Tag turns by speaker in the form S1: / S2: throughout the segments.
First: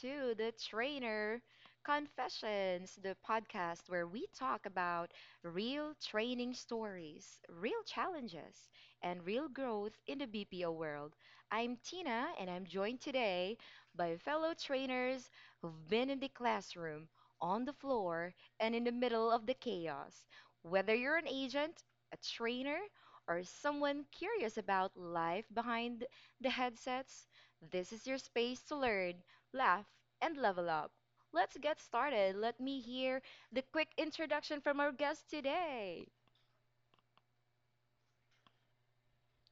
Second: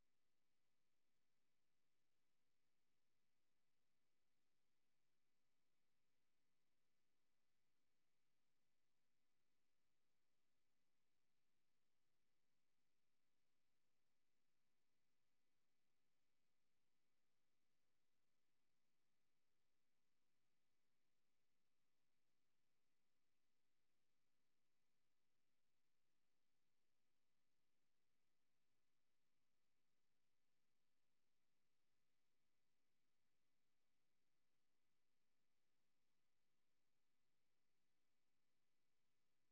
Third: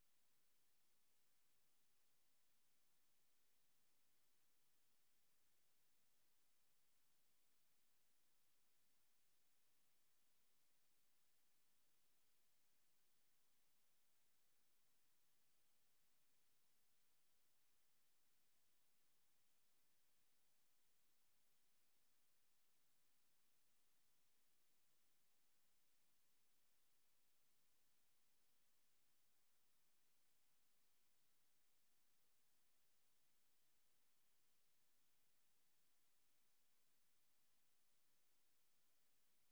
S1: to the Trainer Confessions, the podcast where we talk about real training stories, real challenges, and real growth in the BPO world. I'm Tina, and I'm joined today by fellow trainers who've been in the classroom, on the floor, and in the middle of the chaos. Whether you're an agent, a trainer, or someone curious about life behind the headsets, this is your space to learn, laugh, and level up. Let's get started. Let me hear the quick introduction from our guest today.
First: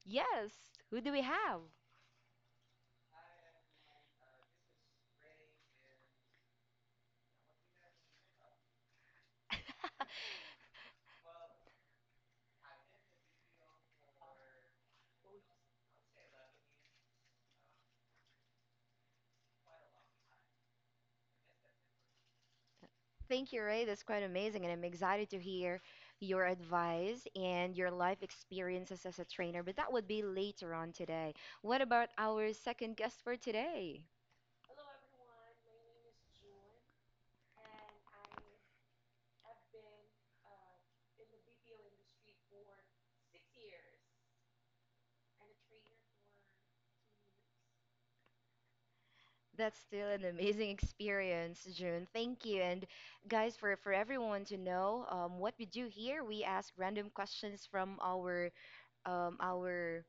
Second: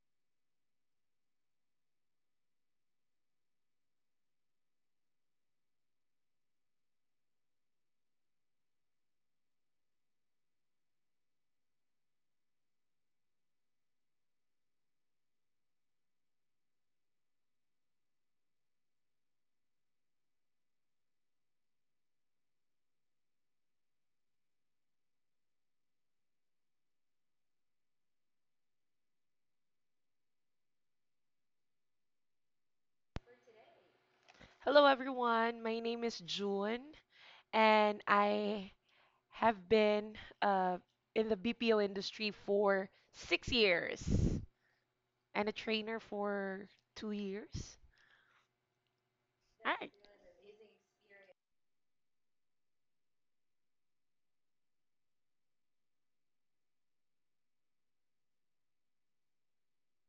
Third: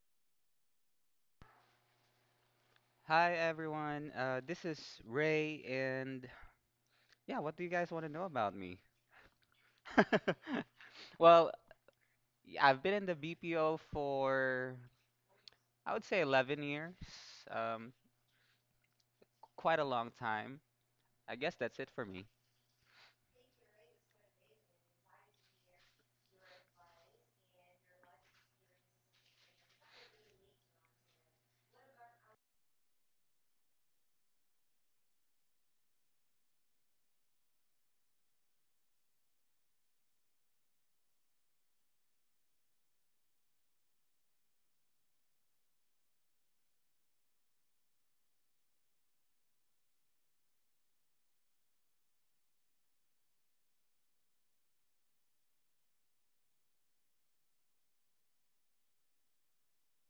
S1: Yes, who do we have?
S2: Hi everyone. This is Ray, and yeah, what do you guys want to know about me? Well, I've been in the BPO for I would say 11 years, um, quite a long time. I guess that's it for me.
S1: Thank you, Ray. That's quite amazing, and I'm excited to hear your advice and your life experiences as a trainer. But that would be later on today. What about our second guest for today?
S3: Hello, everyone. My name is June, and I have been uh, in the BPO industry for 6 years and a trainer for 2 years.
S1: That's
S3: Right.
S1: still an amazing experience, June. Thank you. And guys, for everyone to know, what we do here, we ask random questions from our our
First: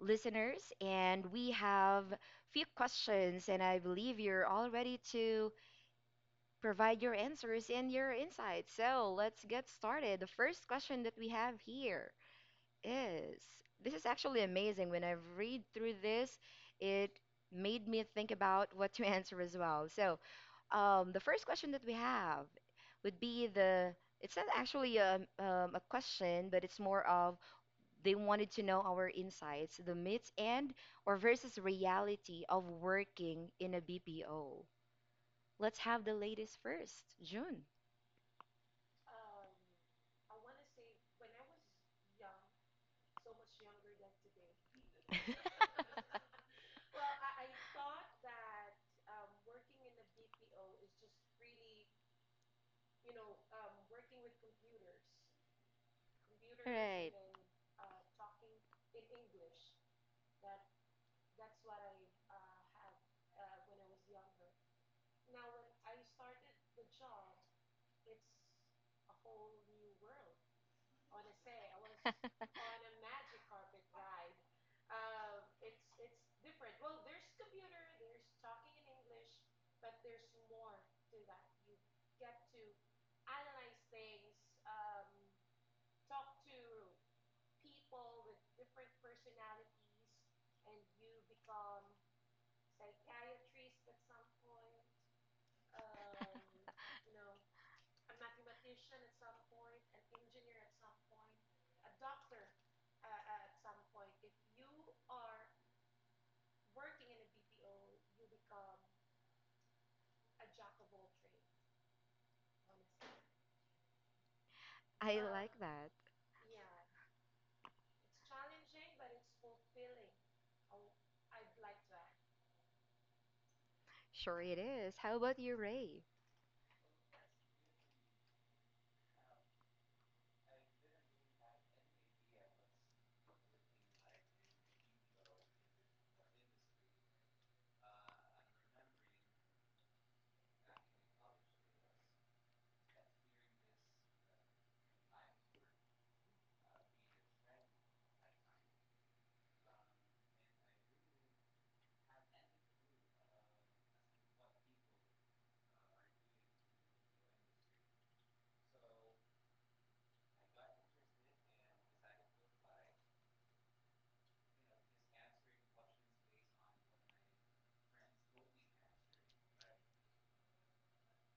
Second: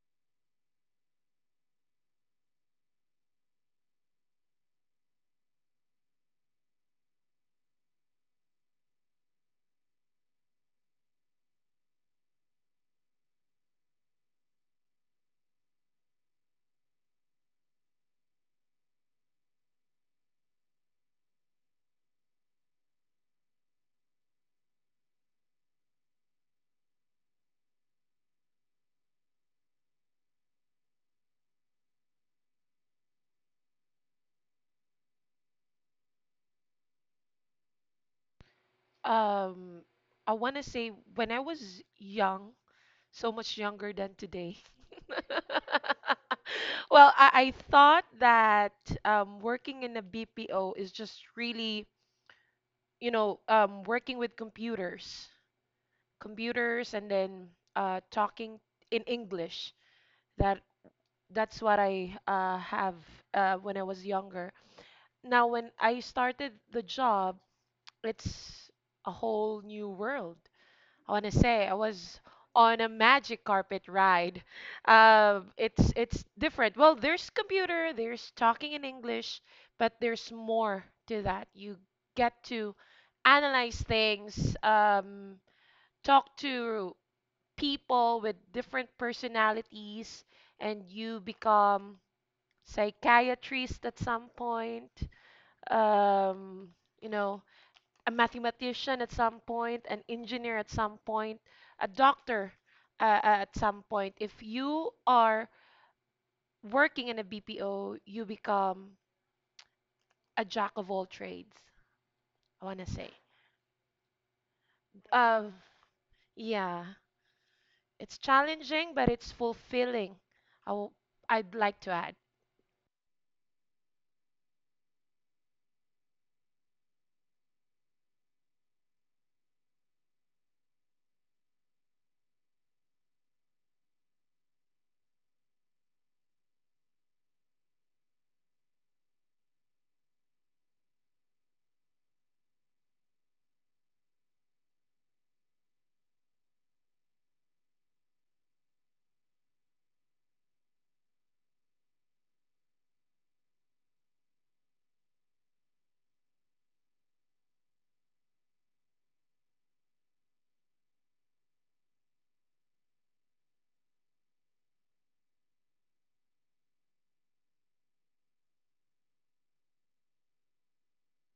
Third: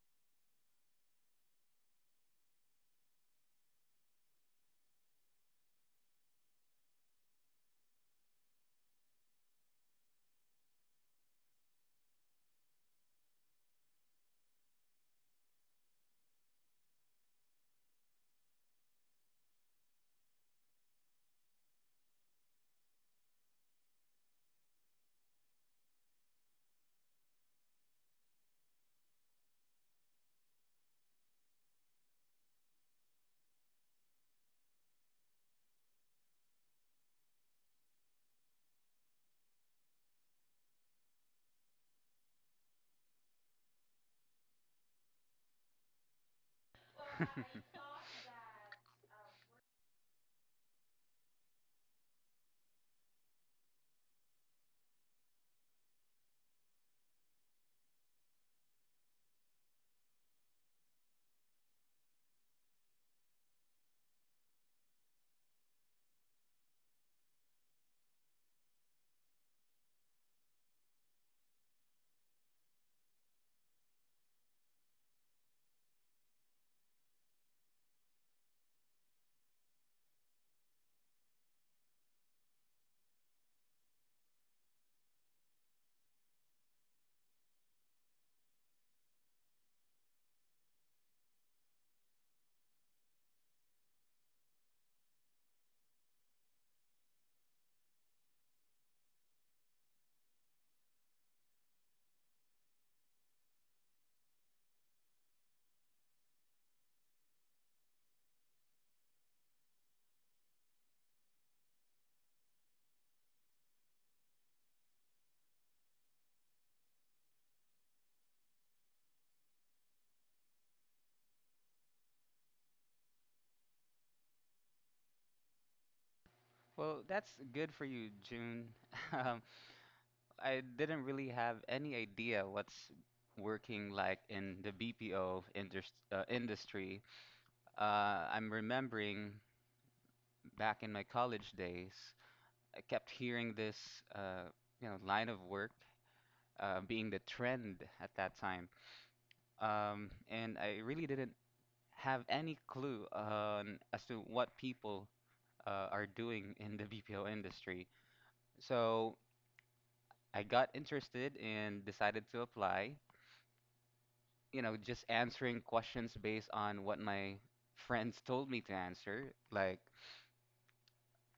S1: listeners, and we have few questions, and I believe you're all ready to provide your answers and your insights. So let's get started. The first question that we have here is, this is actually amazing. When I read through this, it made me think about what to answer as well. So the first question that we have would be the. It's not actually a question, but it's more of they wanted to know our insights, the myths and or versus reality of working in a BPO. Let's have the latest first, June.
S3: Um, I want to say when I was young, so much younger than today. well, I, I thought that working in a BPO is just really, working with computers
S1: Right.
S3: and then talking in English. That that's what I have when I was younger. Now, when I started the job, it's a whole new world. I want to say I was on a magic carpet ride. It's different. Well, there's computer, there's talking in English, but there's more to that. You get to analyze things, talk to people with different personalities, and you become psychiatrist at some point, um, you know a mathematician at some point, an engineer at some point, a doctor at some point. If you are working in a bpo, you become a jack of all trades, I want to say.
S1: I
S3: um,
S1: like that.
S3: yeah, it's challenging but it's fulfilling. i w- I'd like to add.
S1: Sure it is. How about you, Ray?
S2: Well, that's good for you, June. Um, I didn't really have any idea what's working like in the BPO industry. I'm remembering back in my college days. I kept hearing this, uh, line of work being the trend at that time, and I really didn't have any clue on as to what people are doing in the BPO industry. So I got interested and decided to apply. You know, just answering questions based on what my friends told me to answer, like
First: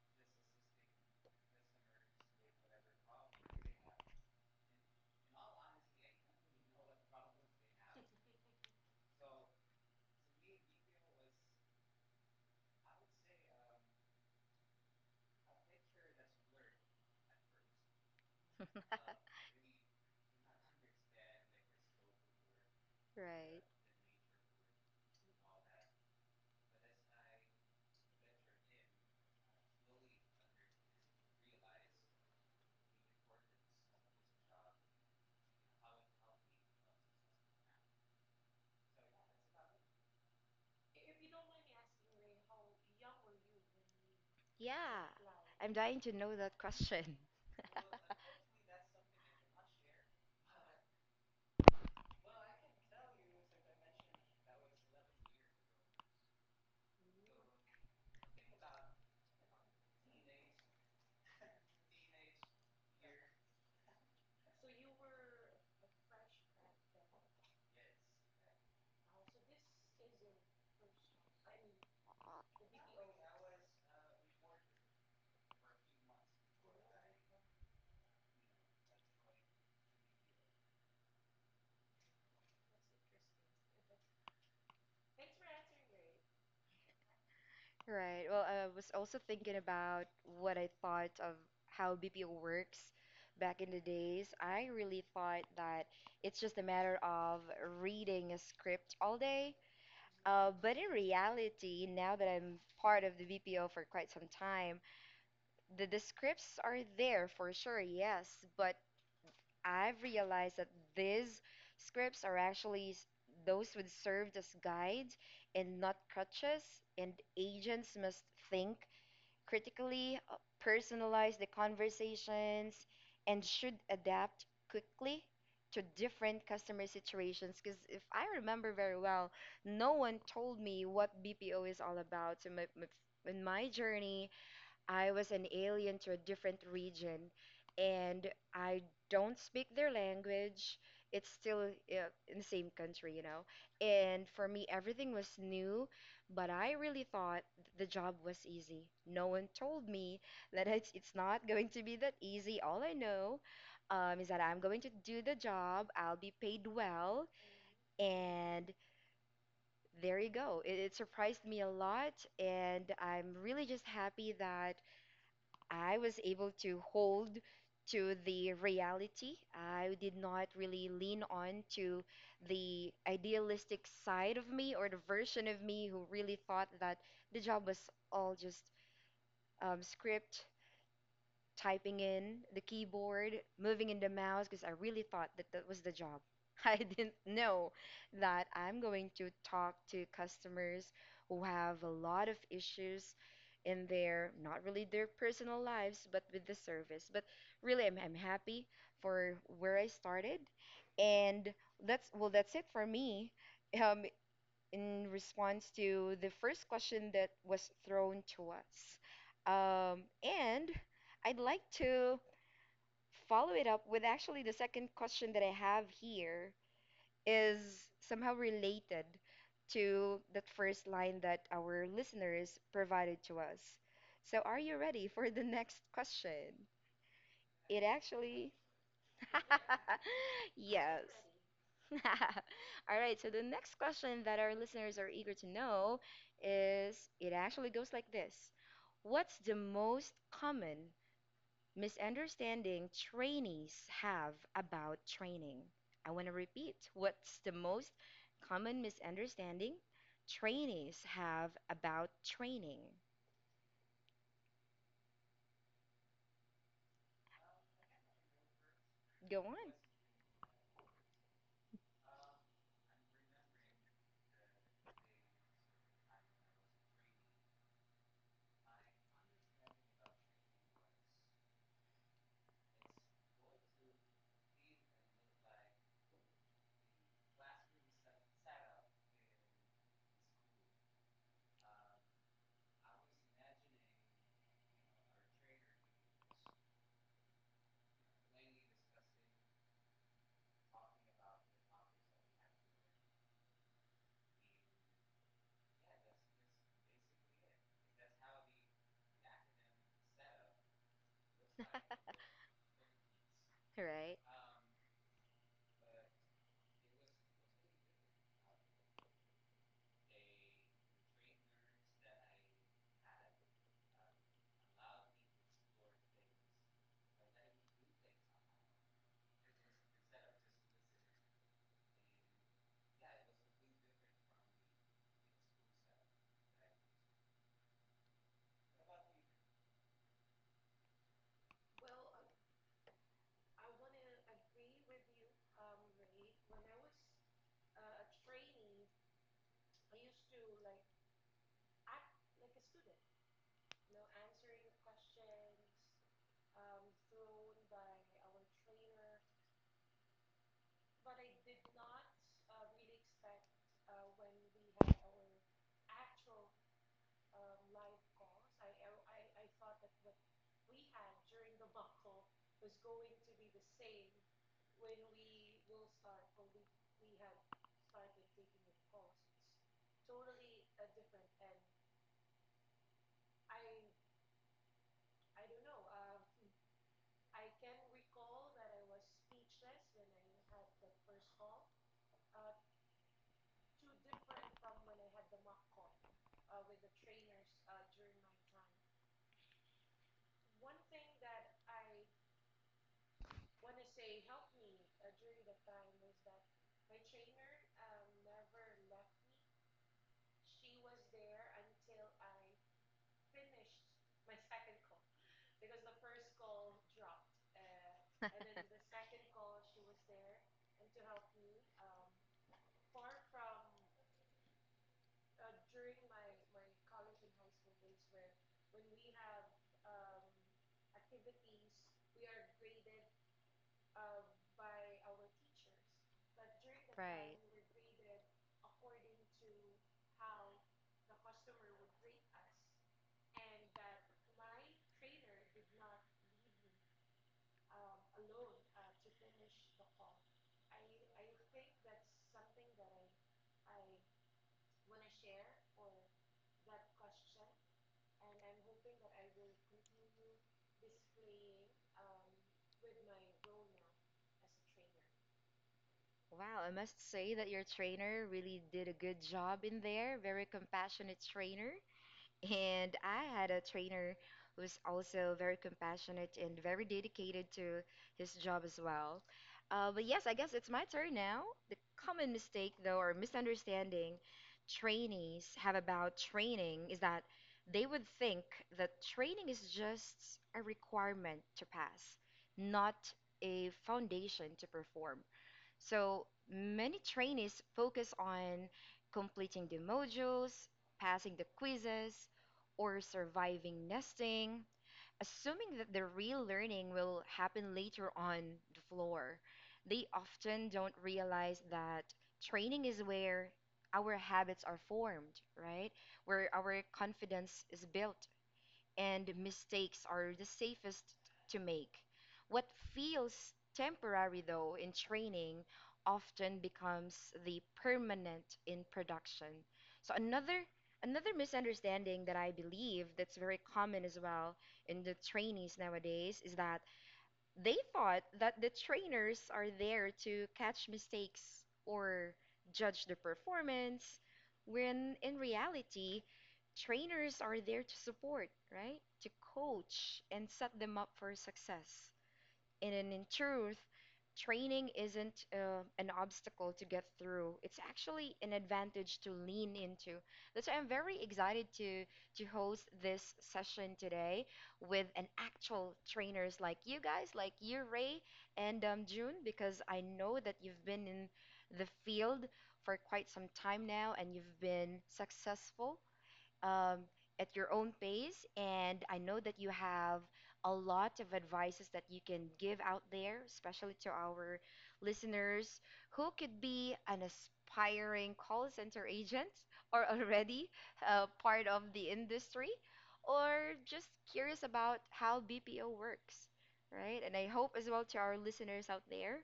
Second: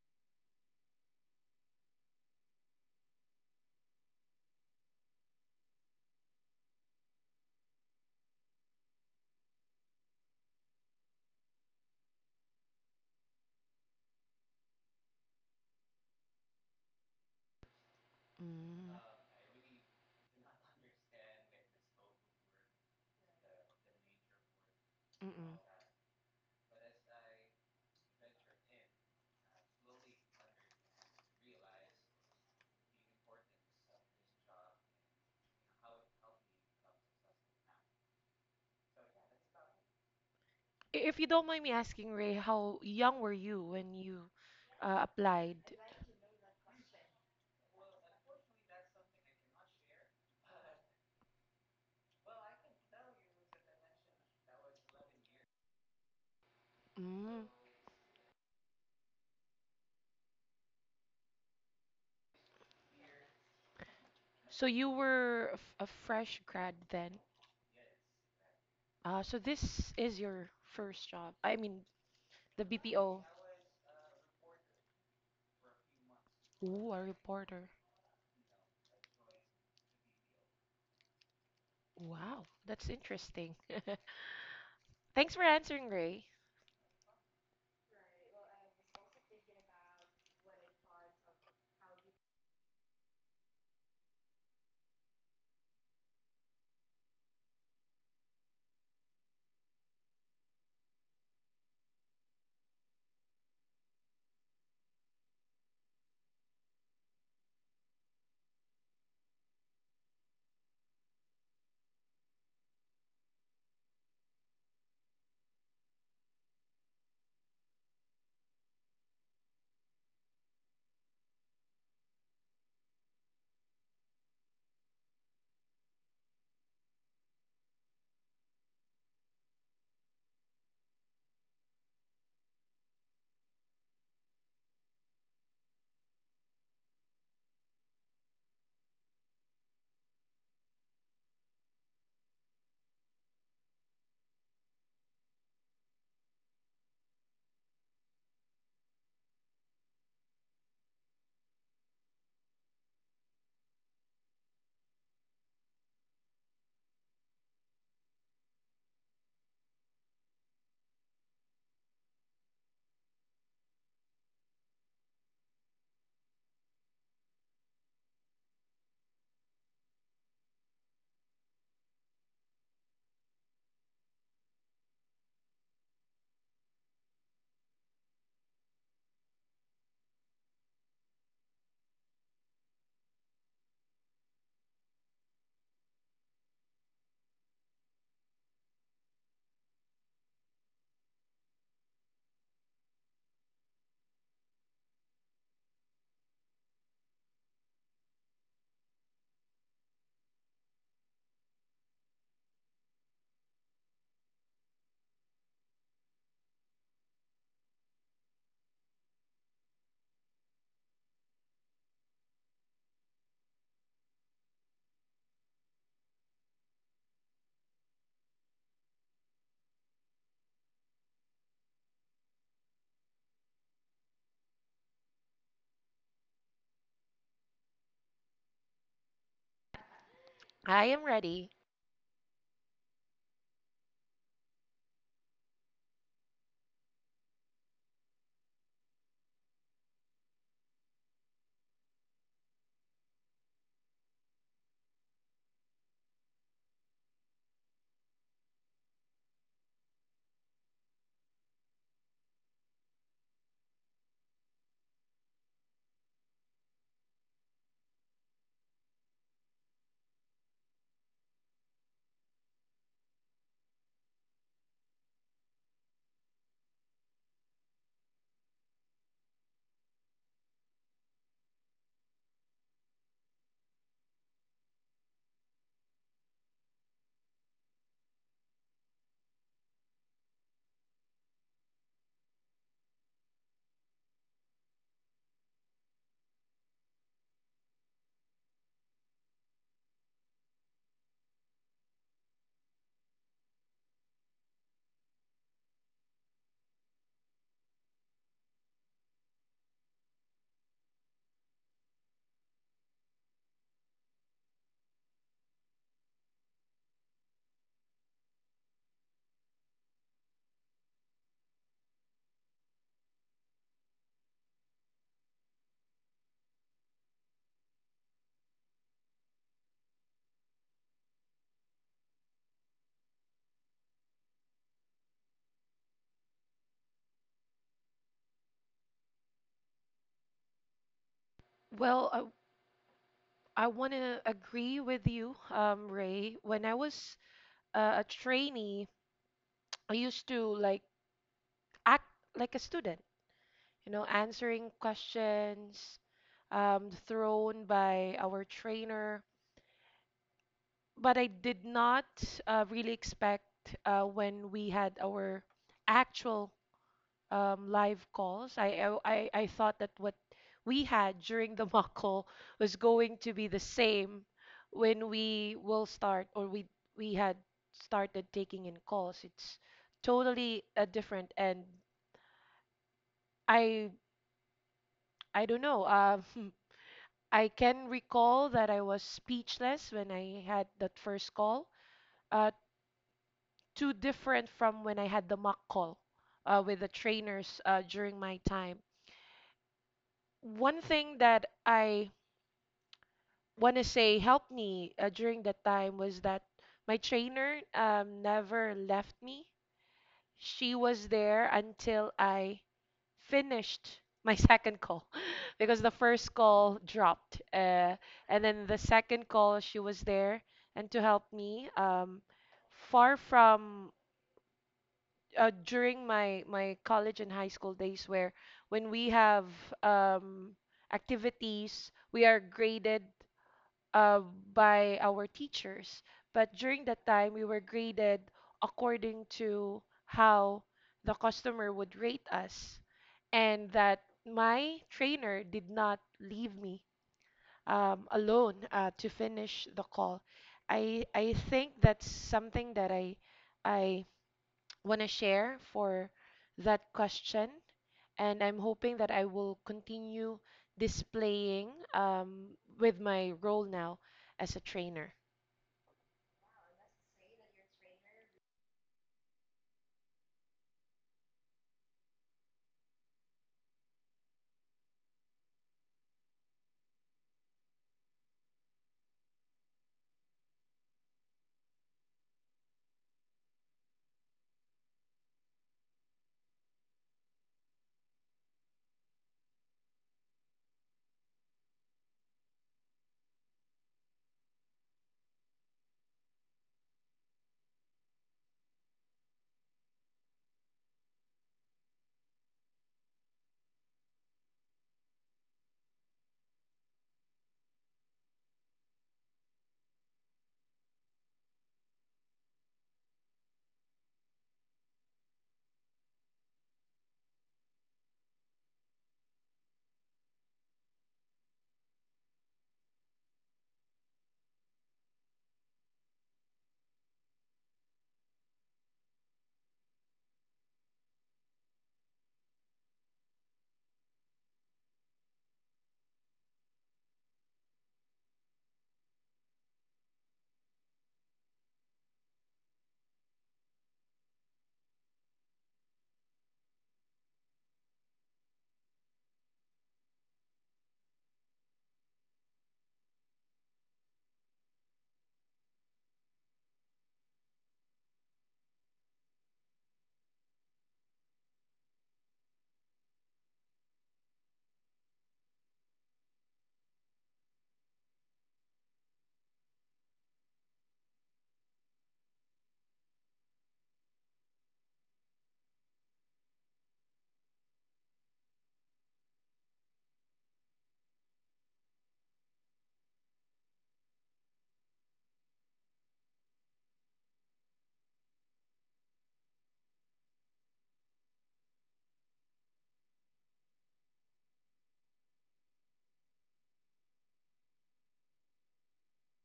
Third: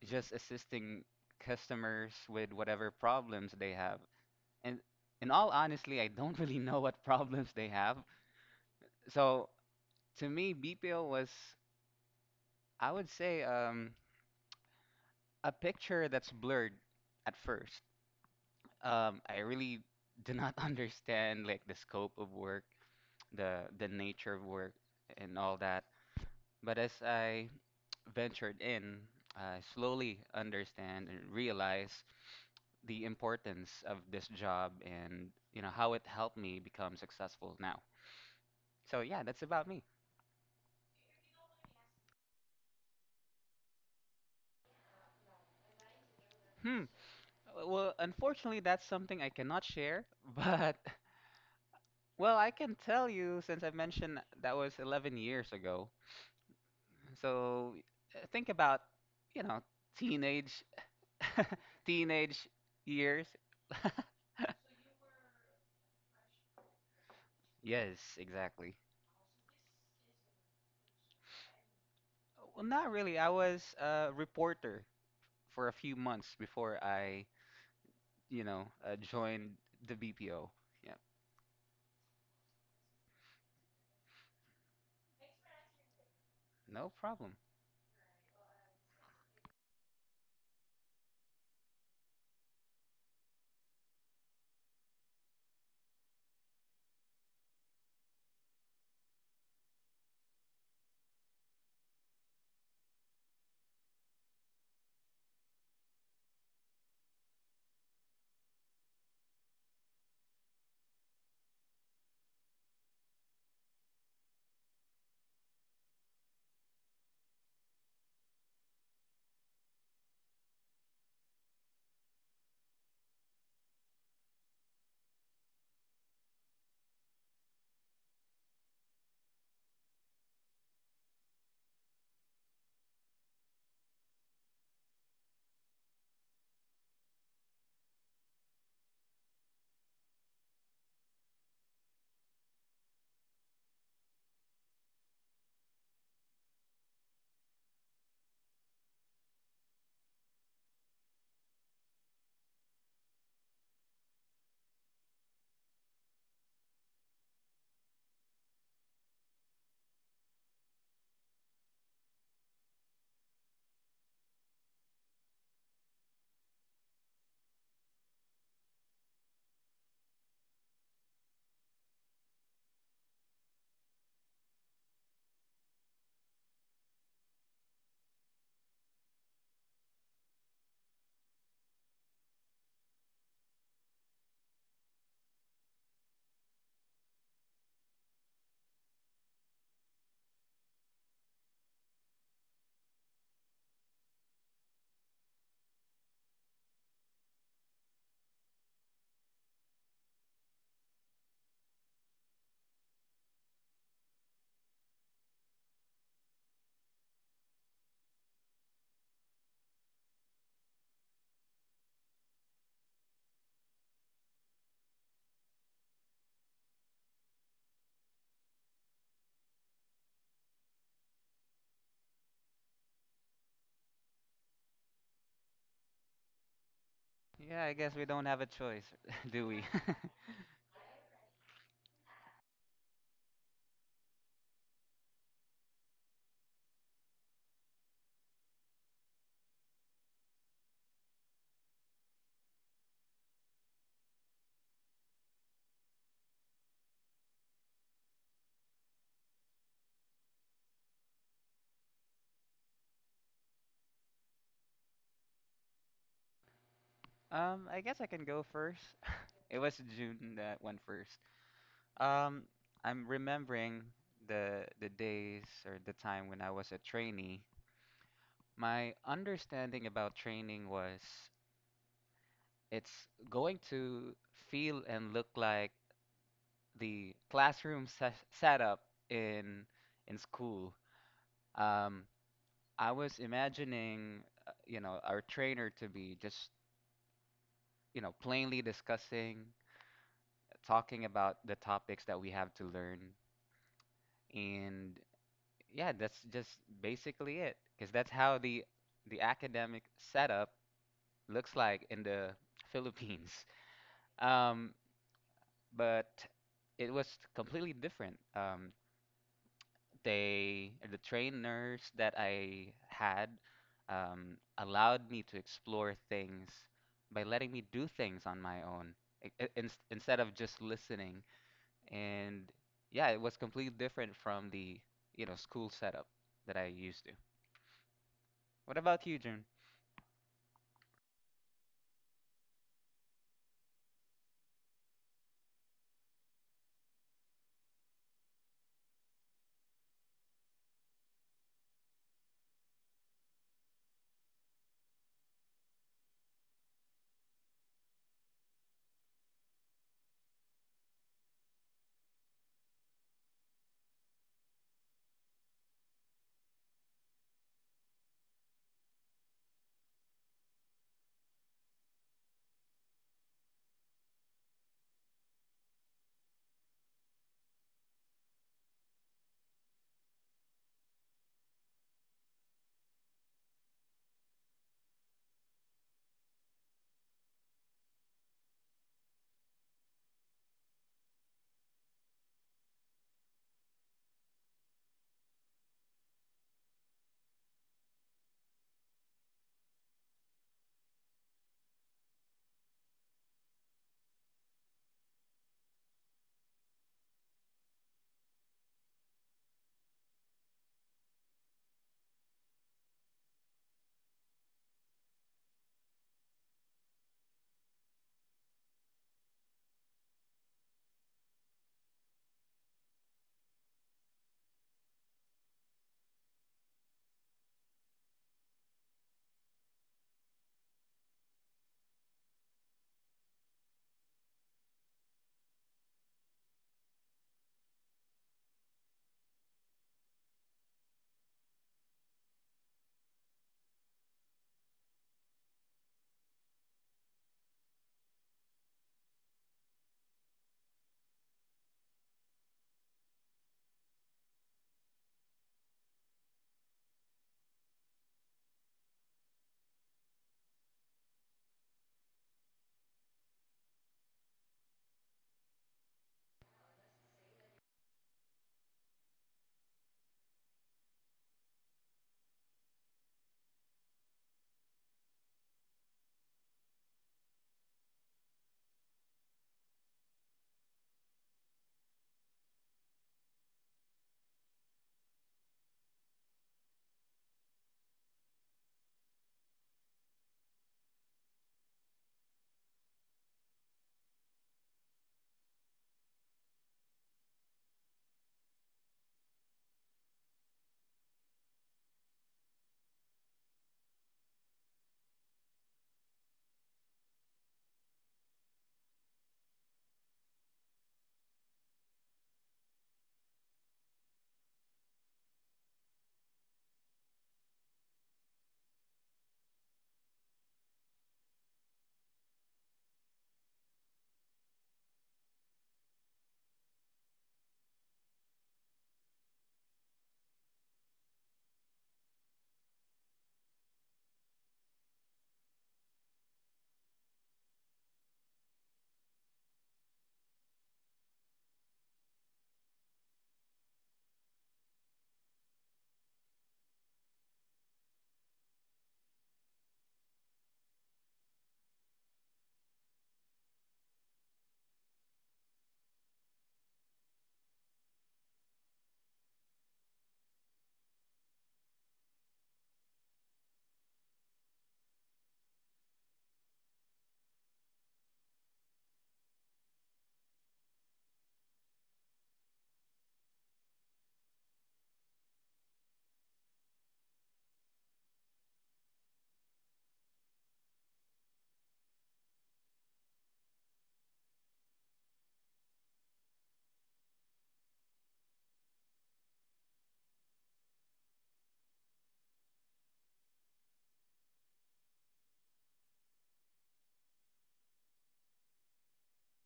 S2: just assisting customers with whatever problems they have. And in all honestly, I don't really know what problems they have. So to me, BPO was, I would say, a picture that's blurred at first.
S3: Mm,
S2: I really do not understand like the scope of work,
S1: Right.
S2: the nature of work, and
S3: mm-mm.
S2: all that. But as I ventured in, I slowly understand and realize the importance of this job and you know how it helped me become successful now. So yeah, that's about me.
S3: If you don't mind me asking, Ray, how young were you when you
S1: Yeah,
S3: applied?
S1: I'm dying to know that
S2: Hmm.
S1: question.
S2: Well, unfortunately, that's something I cannot share, but well, I can tell you since I mentioned that was 11 years ago.
S3: Mm.
S2: So think about, you know, teenage teenage years.
S3: So you were a fresh grad then.
S2: Yes, exactly.
S3: So this is your first job. I mean,
S2: Well,
S3: the
S2: not really.
S3: BPO.
S2: I was a reporter for a few months before
S3: Ooh, a reporter.
S2: you know, joined the BPO. Yeah,
S3: Wow, that's interesting. Thanks for answering, Ray.
S2: no problem.
S1: Right. Well, I was also thinking about what I thought of how BPO works back in the days. I really thought that it's just a matter of reading a script all day. But in reality, now that I'm part of the BPO for quite some time, the scripts are there for sure, yes. But I've realized that these scripts are actually those would serve as guides and not crutches, and agents must think critically, personalize the conversations, and should adapt quickly to different customer situations. Because if I remember very well, no one told me what BPO is all about. So in my journey, I was an alien to a different region and I don't speak their language. It's still in the same country, you know. And for me, everything was new, but I really thought the job was easy. No one told me that it's not going to be that easy. All I know is that I'm going to do the job, I'll be paid well, and there you go. It surprised me a lot, and I'm really just happy that I was able to hold to the reality. I did not really lean on to the idealistic side of me or the version of me who really thought that the job was all just script typing in the keyboard, moving in the mouse, because I really thought that that was the job. I didn't know that I'm going to talk to customers who have a lot of issues in their, not really their personal lives, but with the service. But really, I'm happy for where I started. And that's, well, that's it for me. Um, in response to the first question that was thrown to us. And I'd like to follow it up with actually the second question that I have here is somehow related to that first line that our listeners provided to us. So, are you ready for the next question?
S2: Yeah, I
S1: It
S2: guess we don't have a
S1: actually,
S2: choice, do we?
S3: I
S1: yes.
S3: am ready.
S1: All right, so the next question that our listeners are eager to know is it actually goes like this. What's the most common misunderstanding trainees have about training? I want to repeat, what's the most common misunderstanding trainees have about training?
S2: I guess I can go first.
S1: Go
S2: It
S1: on.
S2: was June that went first. Um, I'm remembering the days or the time when I was a trainee. My understanding about training was it's going to feel and look like the classroom setup in in school. Um, I was imagining, you know, our trainer to be just, you know, plainly discussing, talking about the topics that we have to learn and yeah, that's just basically it, because that's how the academic setup looks like in the Philippines.
S1: All right.
S2: Um, but it was completely different. The trainers that I had allowed me to explore things by letting me do things on my own instead of just listening. And yeah, it was completely different from the you know school setup that I used to. What about you, June?
S3: Well, I want to agree with you, Ray. When I was a trainee, I used to like act like a student, answering questions thrown by our trainer. But I did not really expect when we had our actual live calls. I thought that what we had during the mock call was going to be the same when we will start, or we had started taking in calls. It's totally different, and I I don't know. I can recall that I was speechless when I had that first call. Uh, Too different from when I had the mock call with the trainers during my time. One thing that I want to say helped me during that time was that my trainer never left me. She was there until I finished my second call because the first call dropped. And then the second call, she was there and to help me. Far from during my college and high school days, where when we have um, activities, we are graded uh, by our teachers. But during that time,
S1: Right.
S3: we were graded according to how the customer would rate us, and that my trainer did not leave me alone to finish the call. I think that's something that I want to share for that question, and I'm hoping that I will continue displaying with my role now as a trainer.
S1: Wow, I must say that your trainer really did a good job in there. Very compassionate trainer. And I had a trainer who's also very compassionate and very dedicated to his job as well. But yes, I guess it's my turn now. The common mistake, though, or misunderstanding trainees have about training is that they would think that training is just a requirement to pass, not a foundation to perform. So many trainees focus on completing the modules, passing the quizzes, or surviving nesting, assuming that the real learning will happen later on the floor. They often don't realize that training is where our habits are formed, right? Where our confidence is built, and mistakes are the safest to make. What feels temporary, though, in training often becomes the permanent in production. So another misunderstanding that I believe that's very common as well in the trainees nowadays is that they thought that the trainers are there to catch mistakes or judge the performance, when in reality, trainers are there to support, right? To coach and set them up for success. And in truth, training isn't an obstacle to get through. It's actually an advantage to lean into. That's why I'm very excited to host this session today with an actual trainers like you guys, like you, Ray, and June, because I know that you've been in the field for quite some time now, and you've been successful um, at your own pace. And I know that you have a lot of advices that you can give out there, especially to our listeners who could be an aspiring call center agent or already part of the industry or just curious about how BPO works, right? And I hope as well to our listeners out there.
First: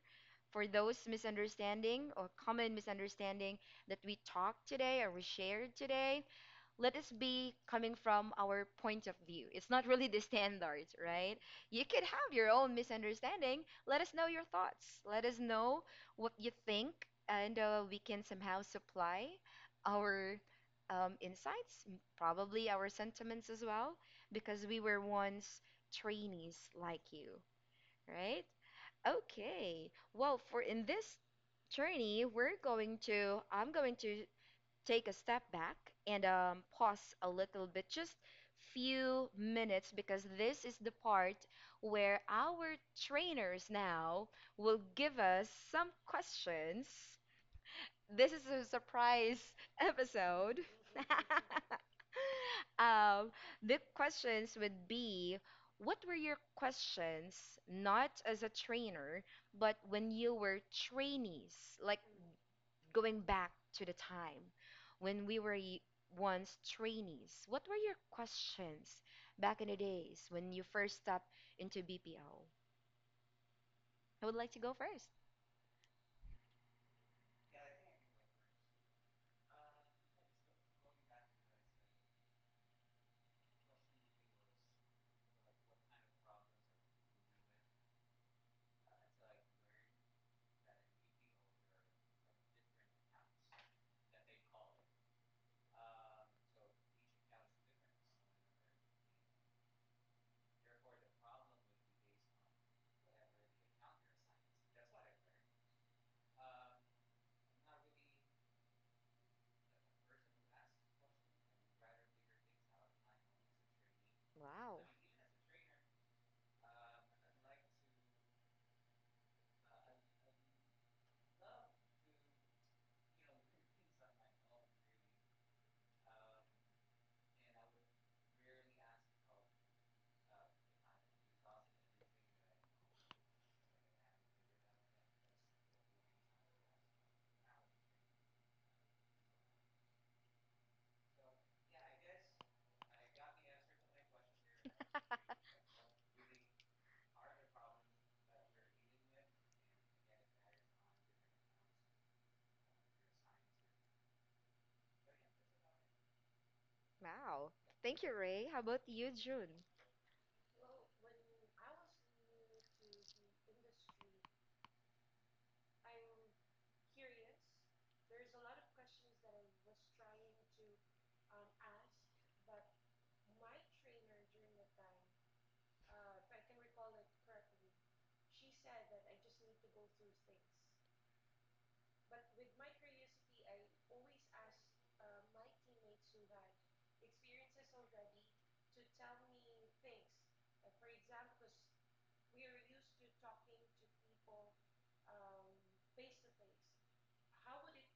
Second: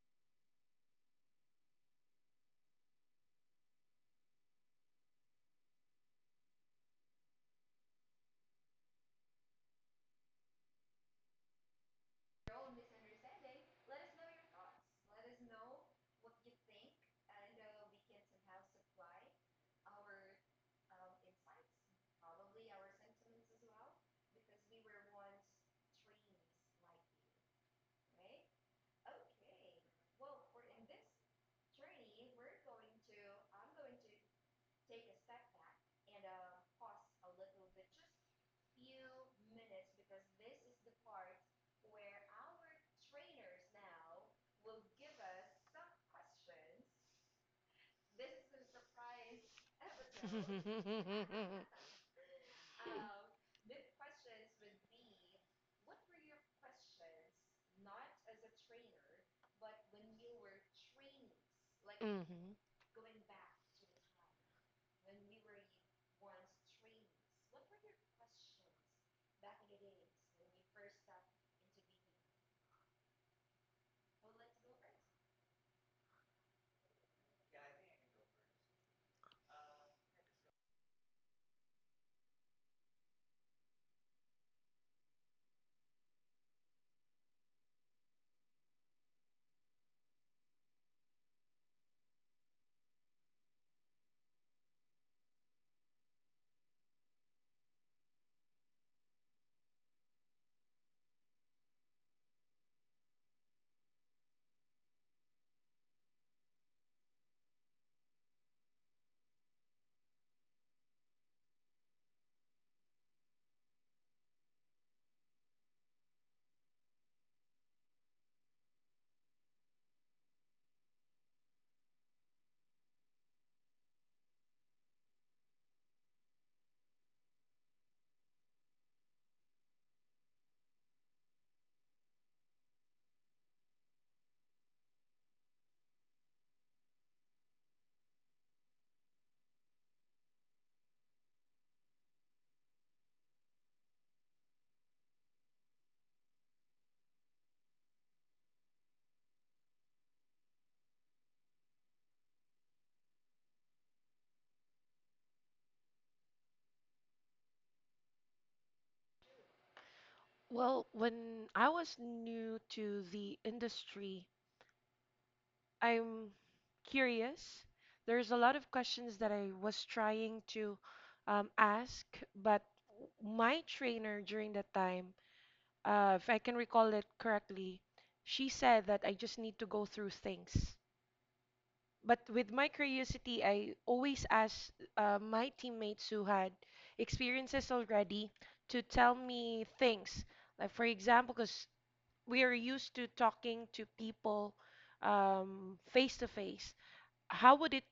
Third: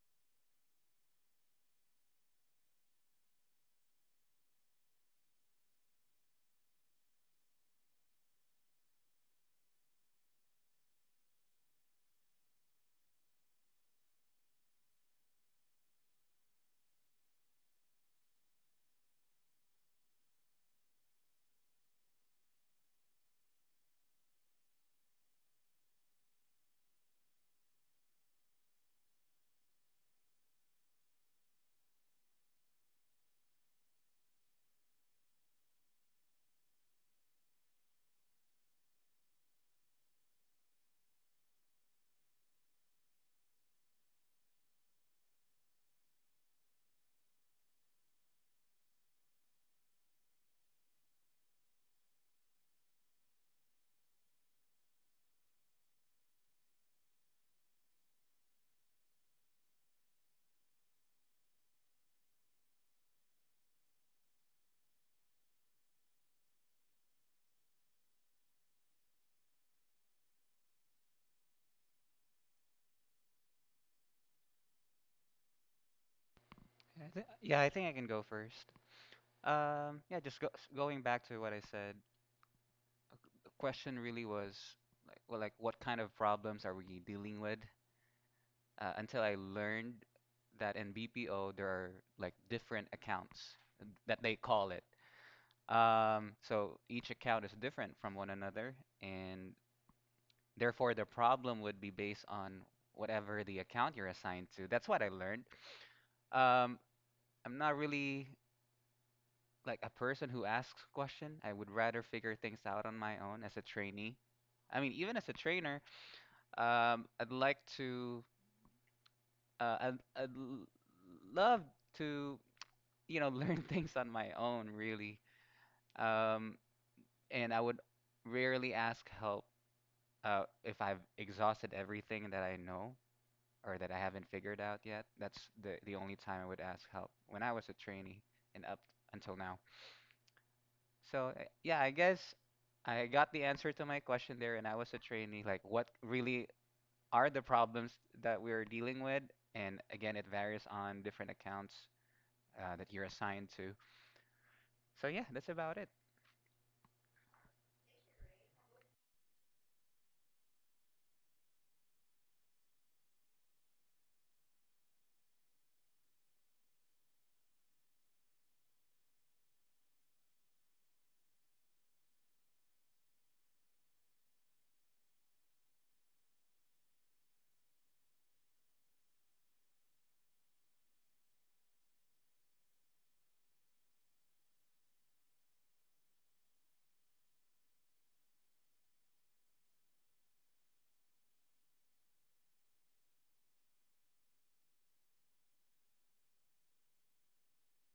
S1: For those misunderstanding or common misunderstanding that we talked today or we shared today, let us be coming from our point of view. It's not really the standards, right? You could have your own misunderstanding. Let us know your thoughts. Let us know what you think, and we can somehow supply our insights, probably our sentiments as well, because we were once trainees like you, right? Okay. Well, for in this journey, we're going to, I'm going to take a step back and pause a little bit, just few minutes, because this is the part where our trainers now will give us some questions. This is a surprise episode. um, the questions would be, what were your questions, not as a trainer, but when you were trainees? Like,
S3: Mhm.
S1: going back to the time when we were once trainees, what were your questions back in the days when you first stepped into BPO? I would like to go first.
S2: Yeah, I think I can go first. Yeah, going back to what I said, uh, the question really was like, well, like what kind of problems are we dealing with? Until I learned that in BPO there are like different accounts that they call it. So each account is different from one another, and therefore the problem would be based on whatever the account you're assigned to. That's what I learned. Um, I'm not really like a person who asks question. I would rather figure things out on my own as a trainee. I
S1: Wow.
S2: mean, even as a trainer, I'd like to, I'd l- love to, you know, learn things on my own, really. Um, and I would rarely ask help if I've exhausted everything that I know or that I haven't figured out yet. That's the only time I would ask help when I was a trainee and up until now. So yeah, I guess I got the answer to my question there, and I was a trainee. Like, what really are the problems that we're dealing with? And again, it varies on different accounts that you're assigned to. So yeah, that's about it.
S1: Wow. Thank you, Ray. How about you, June?
S3: Well, when I was new to the industry, I'm curious. There's a lot of questions that I was trying to ask, but my trainer during that time, if I can recall it correctly, she said that I just need to go through things. But with my curiosity, I always ask my teammates who had experiences already to tell me things. Like, for example, because we are used to talking to people face to face. How would it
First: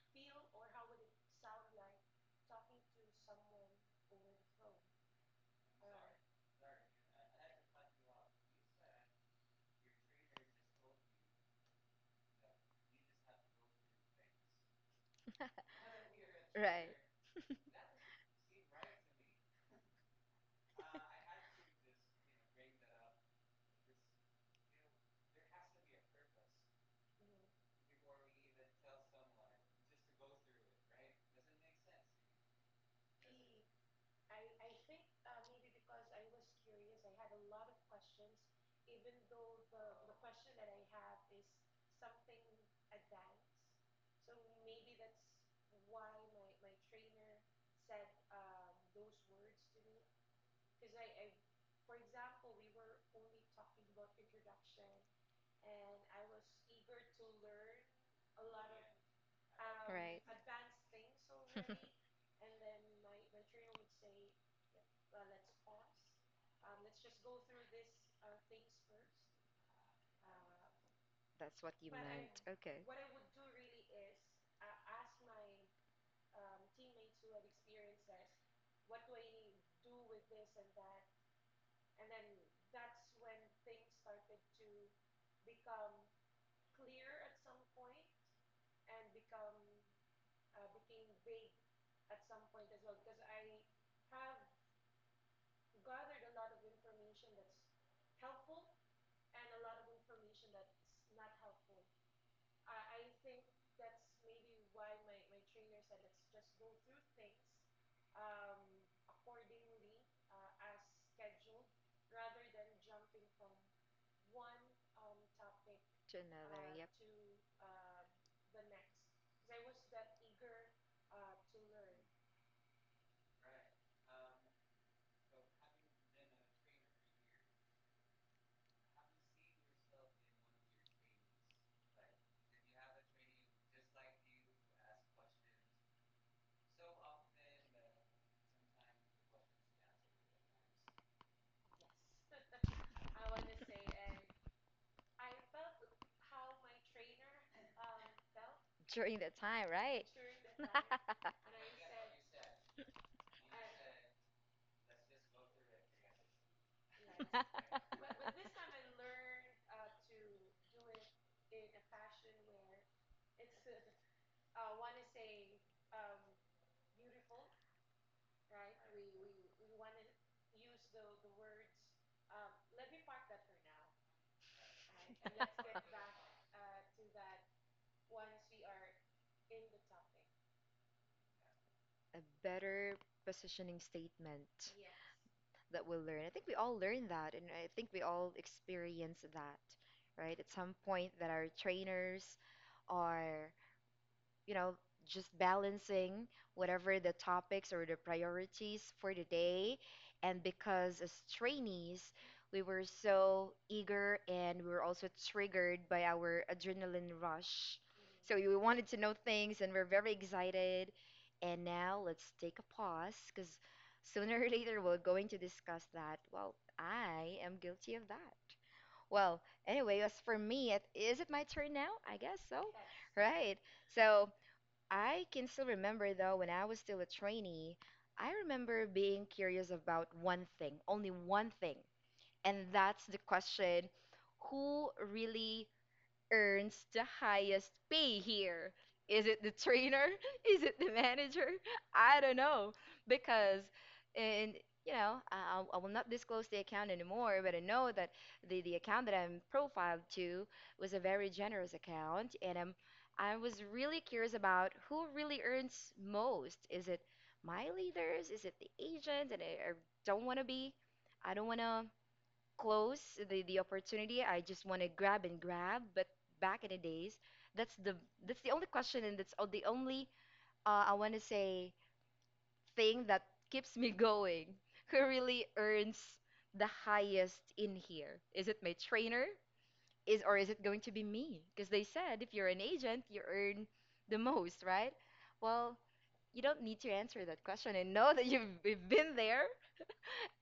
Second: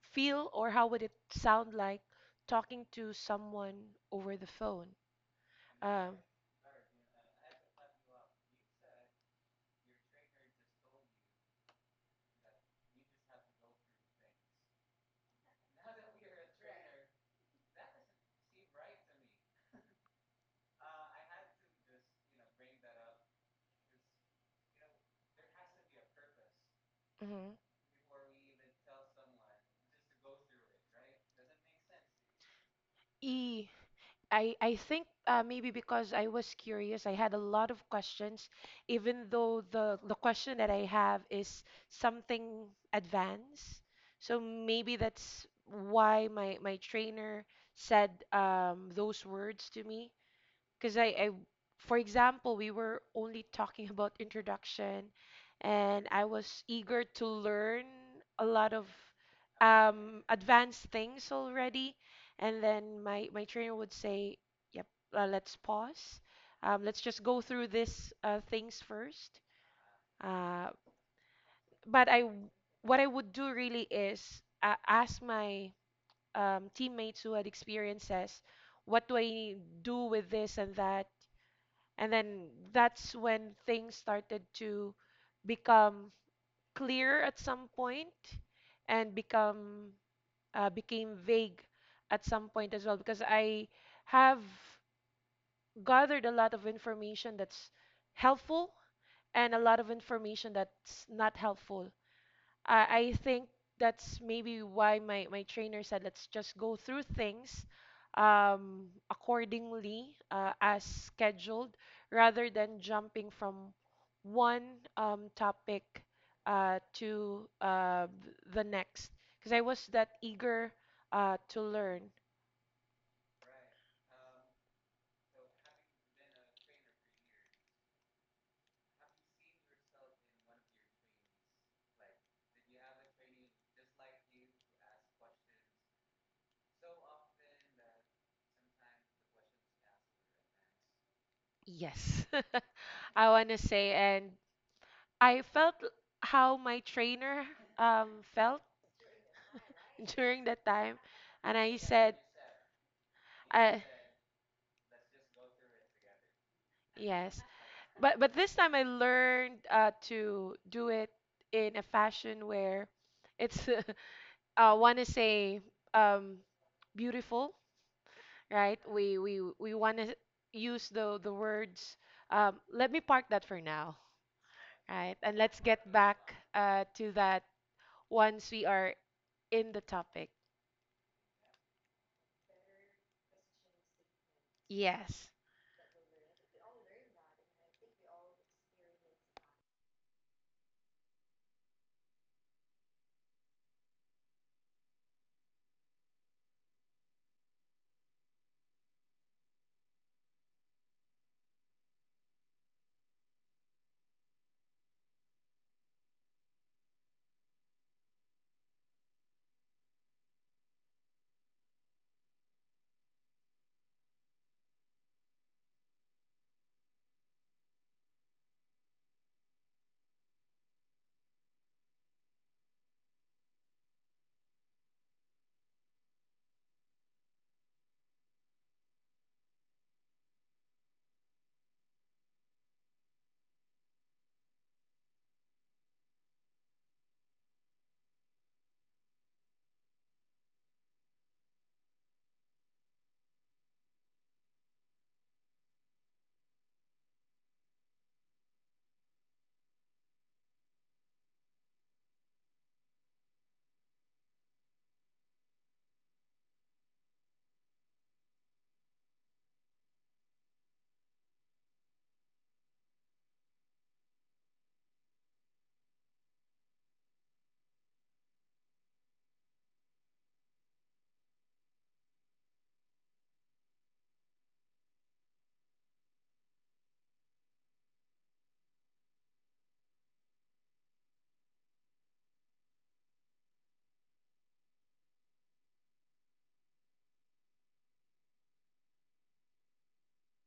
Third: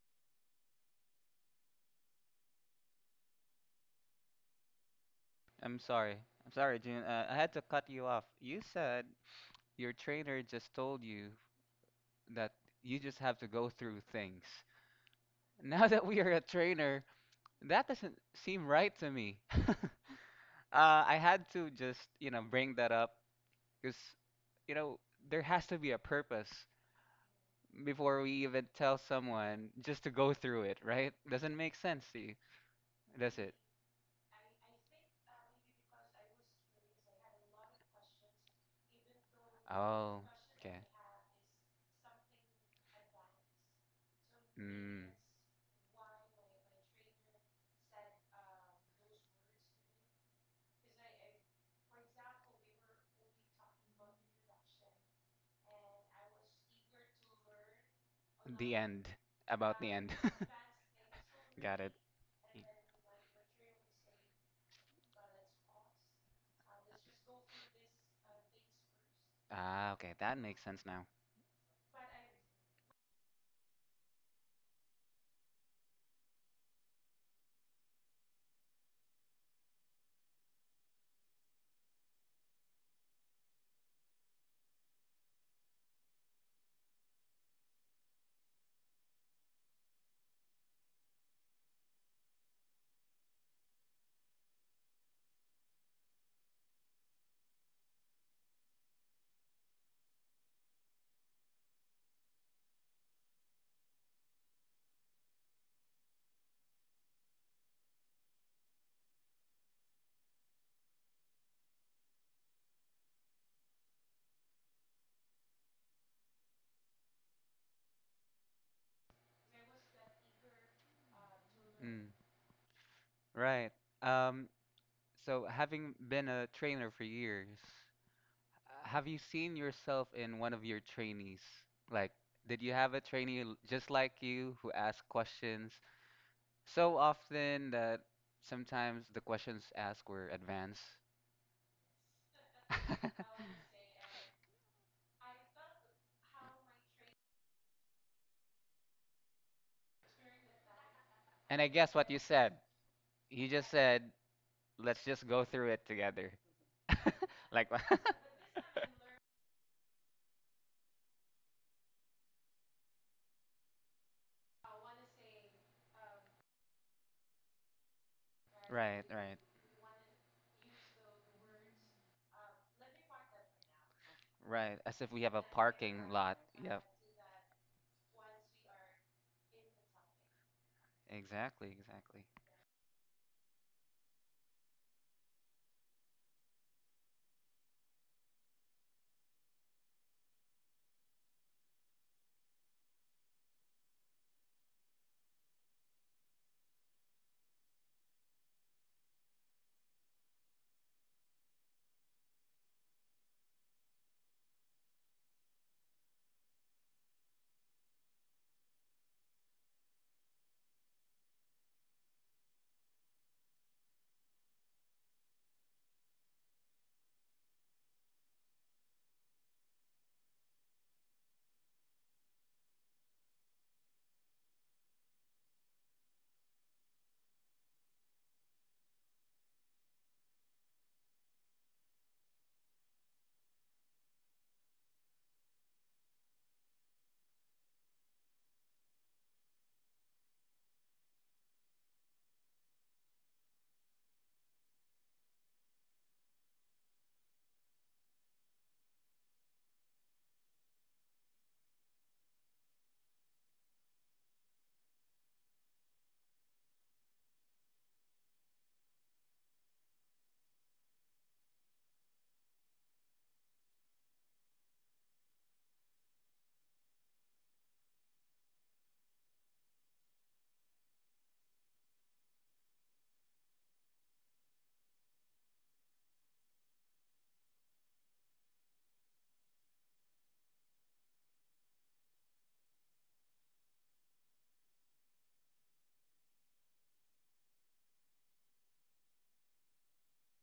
S3: feel or how would it sound like talking to someone over the phone?
S2: I'm sorry.
S3: Um,
S2: I'm sorry, June. I had to cut you off. You said your trainer just told you that you just have to go through things. Now that we are a
S1: Right.
S2: trainer, that doesn't seem right to me. I had to just, you know, bring that up because, you know, there has to be a purpose before we even tell someone just to go through it, right? Doesn't make sense to you, does it?
S3: mhm. I think maybe because I was curious, I had a lot of questions, even though the
S2: Oh,
S3: question that
S2: okay.
S3: I have is something advanced. So maybe
S2: Mm.
S3: that's why my trainer said those words to me because I, for example, we were only talking about introduction, and I was eager to learn a lot
S2: The
S3: of
S2: end. About the end.
S1: Right.
S3: advanced things
S2: Got it.
S3: already, and then my trainer would say yep, let's pause, let's just go through this things first."
S2: Ah, okay, that makes
S3: uh,
S2: sense now.
S1: That's what you
S3: but i
S1: meant.
S3: w-
S1: Okay.
S3: what I would do really is ask my teammates who had experiences what do I do with this and that, and then that's when things started to become clear at some point and become became vague at some point as well because I have gathered a lot of information that's helpful and a lot of information that's not helpful. I think that's maybe why my trainer said let's just go through things accordingly as scheduled rather than jumping from one topic
S1: To another,
S3: uh,
S1: yep.
S3: to uh, th- the next. Because I was that eager to learn.
S2: Mm, right. Um, so having been a trainer for years, have you seen yourself in one of your trainees? Like, did you have a trainee just like you who asked questions so often that sometimes the questions asked were advanced?
S3: Yes, I want to say, and I felt how my trainer um, felt
S1: During that time, right?
S3: during that time. And
S2: And I
S3: I
S2: guess
S3: said,
S2: what you said, you just
S3: I,
S2: said, let's just go through it together.
S3: Yes.
S1: Yes.
S2: Like,
S3: But this time I learned to do it in a fashion where it's want to say um beautiful, right?
S2: right,
S3: We we
S2: right,
S3: we want to use the words, let me park that for now,
S2: right. As if
S3: right?
S1: Right,
S2: we
S1: it
S3: And
S2: have a
S3: let's get
S1: happened.
S2: parking
S3: back
S2: lot. Yep,
S3: to that once we are in the topic.
S2: exactly,
S1: A
S2: exactly.
S1: better positioning statement
S3: Yes.
S1: that we'll learn. I think we all learn that, and I think we all experience that, right? At some point, that our trainers are, you know, just balancing whatever the topics or the priorities for the day. And because as trainees, we were so eager and we were also triggered by our adrenaline rush. So we wanted to know things and we're very excited. And now let's take a pause because sooner or later we're going to discuss that. Well, I am guilty of that. Well, anyway, as for me, it, is it my turn now? I guess so. Right. So, I can still remember though when I was still a trainee, I remember being curious about one thing, only one thing, and that's the question, who really earns the highest pay here? Is it the trainer? Is it the manager? I don't know. Because, and you know, I will not disclose the account anymore, but I know that the account that I'm profiled to was a very generous account. And I'm, I was really curious about who really earns most. Is it my leaders? Is it the agent? And I don't want to be, I don't want to close the opportunity. I just want to grab and grab. But back in the days, that's the that's the only question and that's the only I want to say thing that keeps me going. Who really earns the highest in here? Is it my trainer? Is or is it going to be me? Because they said if you're an agent, you earn the most, right? Well, you don't need to answer that question and know that you've been there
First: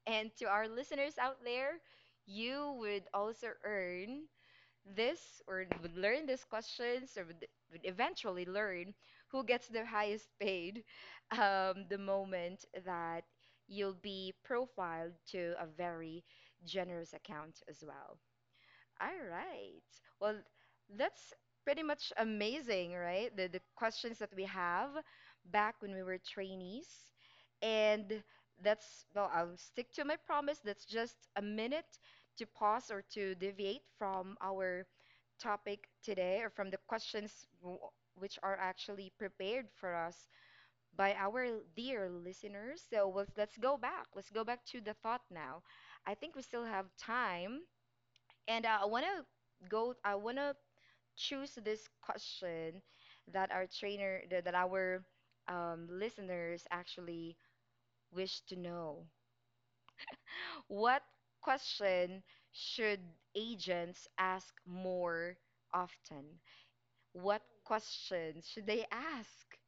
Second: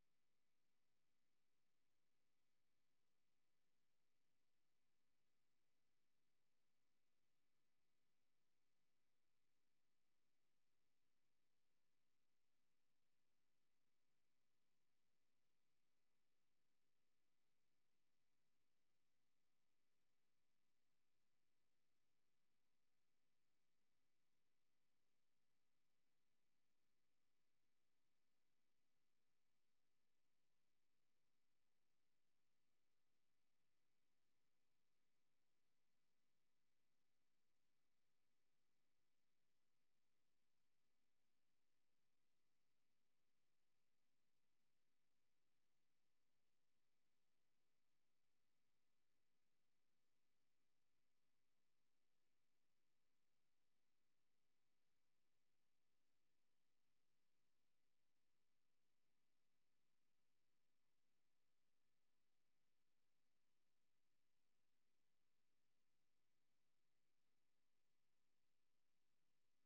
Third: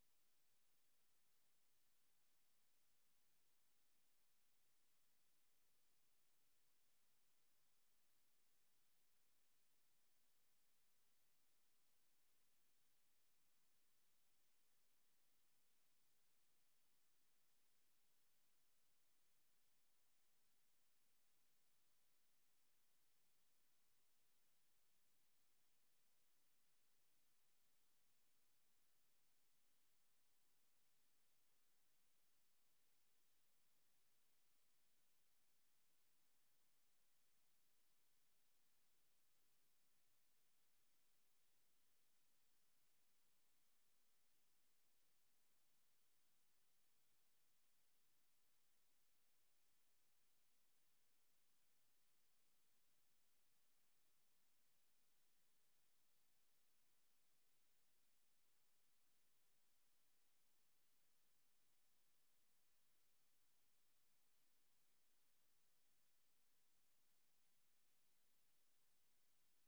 S1: and to our listeners out there, you would also earn this or would learn these questions or would eventually learn who gets the highest paid the moment that you'll be profiled to a very generous account as well. All right. Well, that's pretty much amazing, right? The questions that we have back when we were trainees. And that's, well, I'll stick to my promise. That's just a minute to pause or to deviate from our topic today or from the questions w- which are actually prepared for us by our dear listeners. So let's go back. Let's go back to the thought now. I think we still have time and I want to go, I want to choose this question that our trainer, that our listeners actually wish to know. What question should agents ask more often? What questions should they ask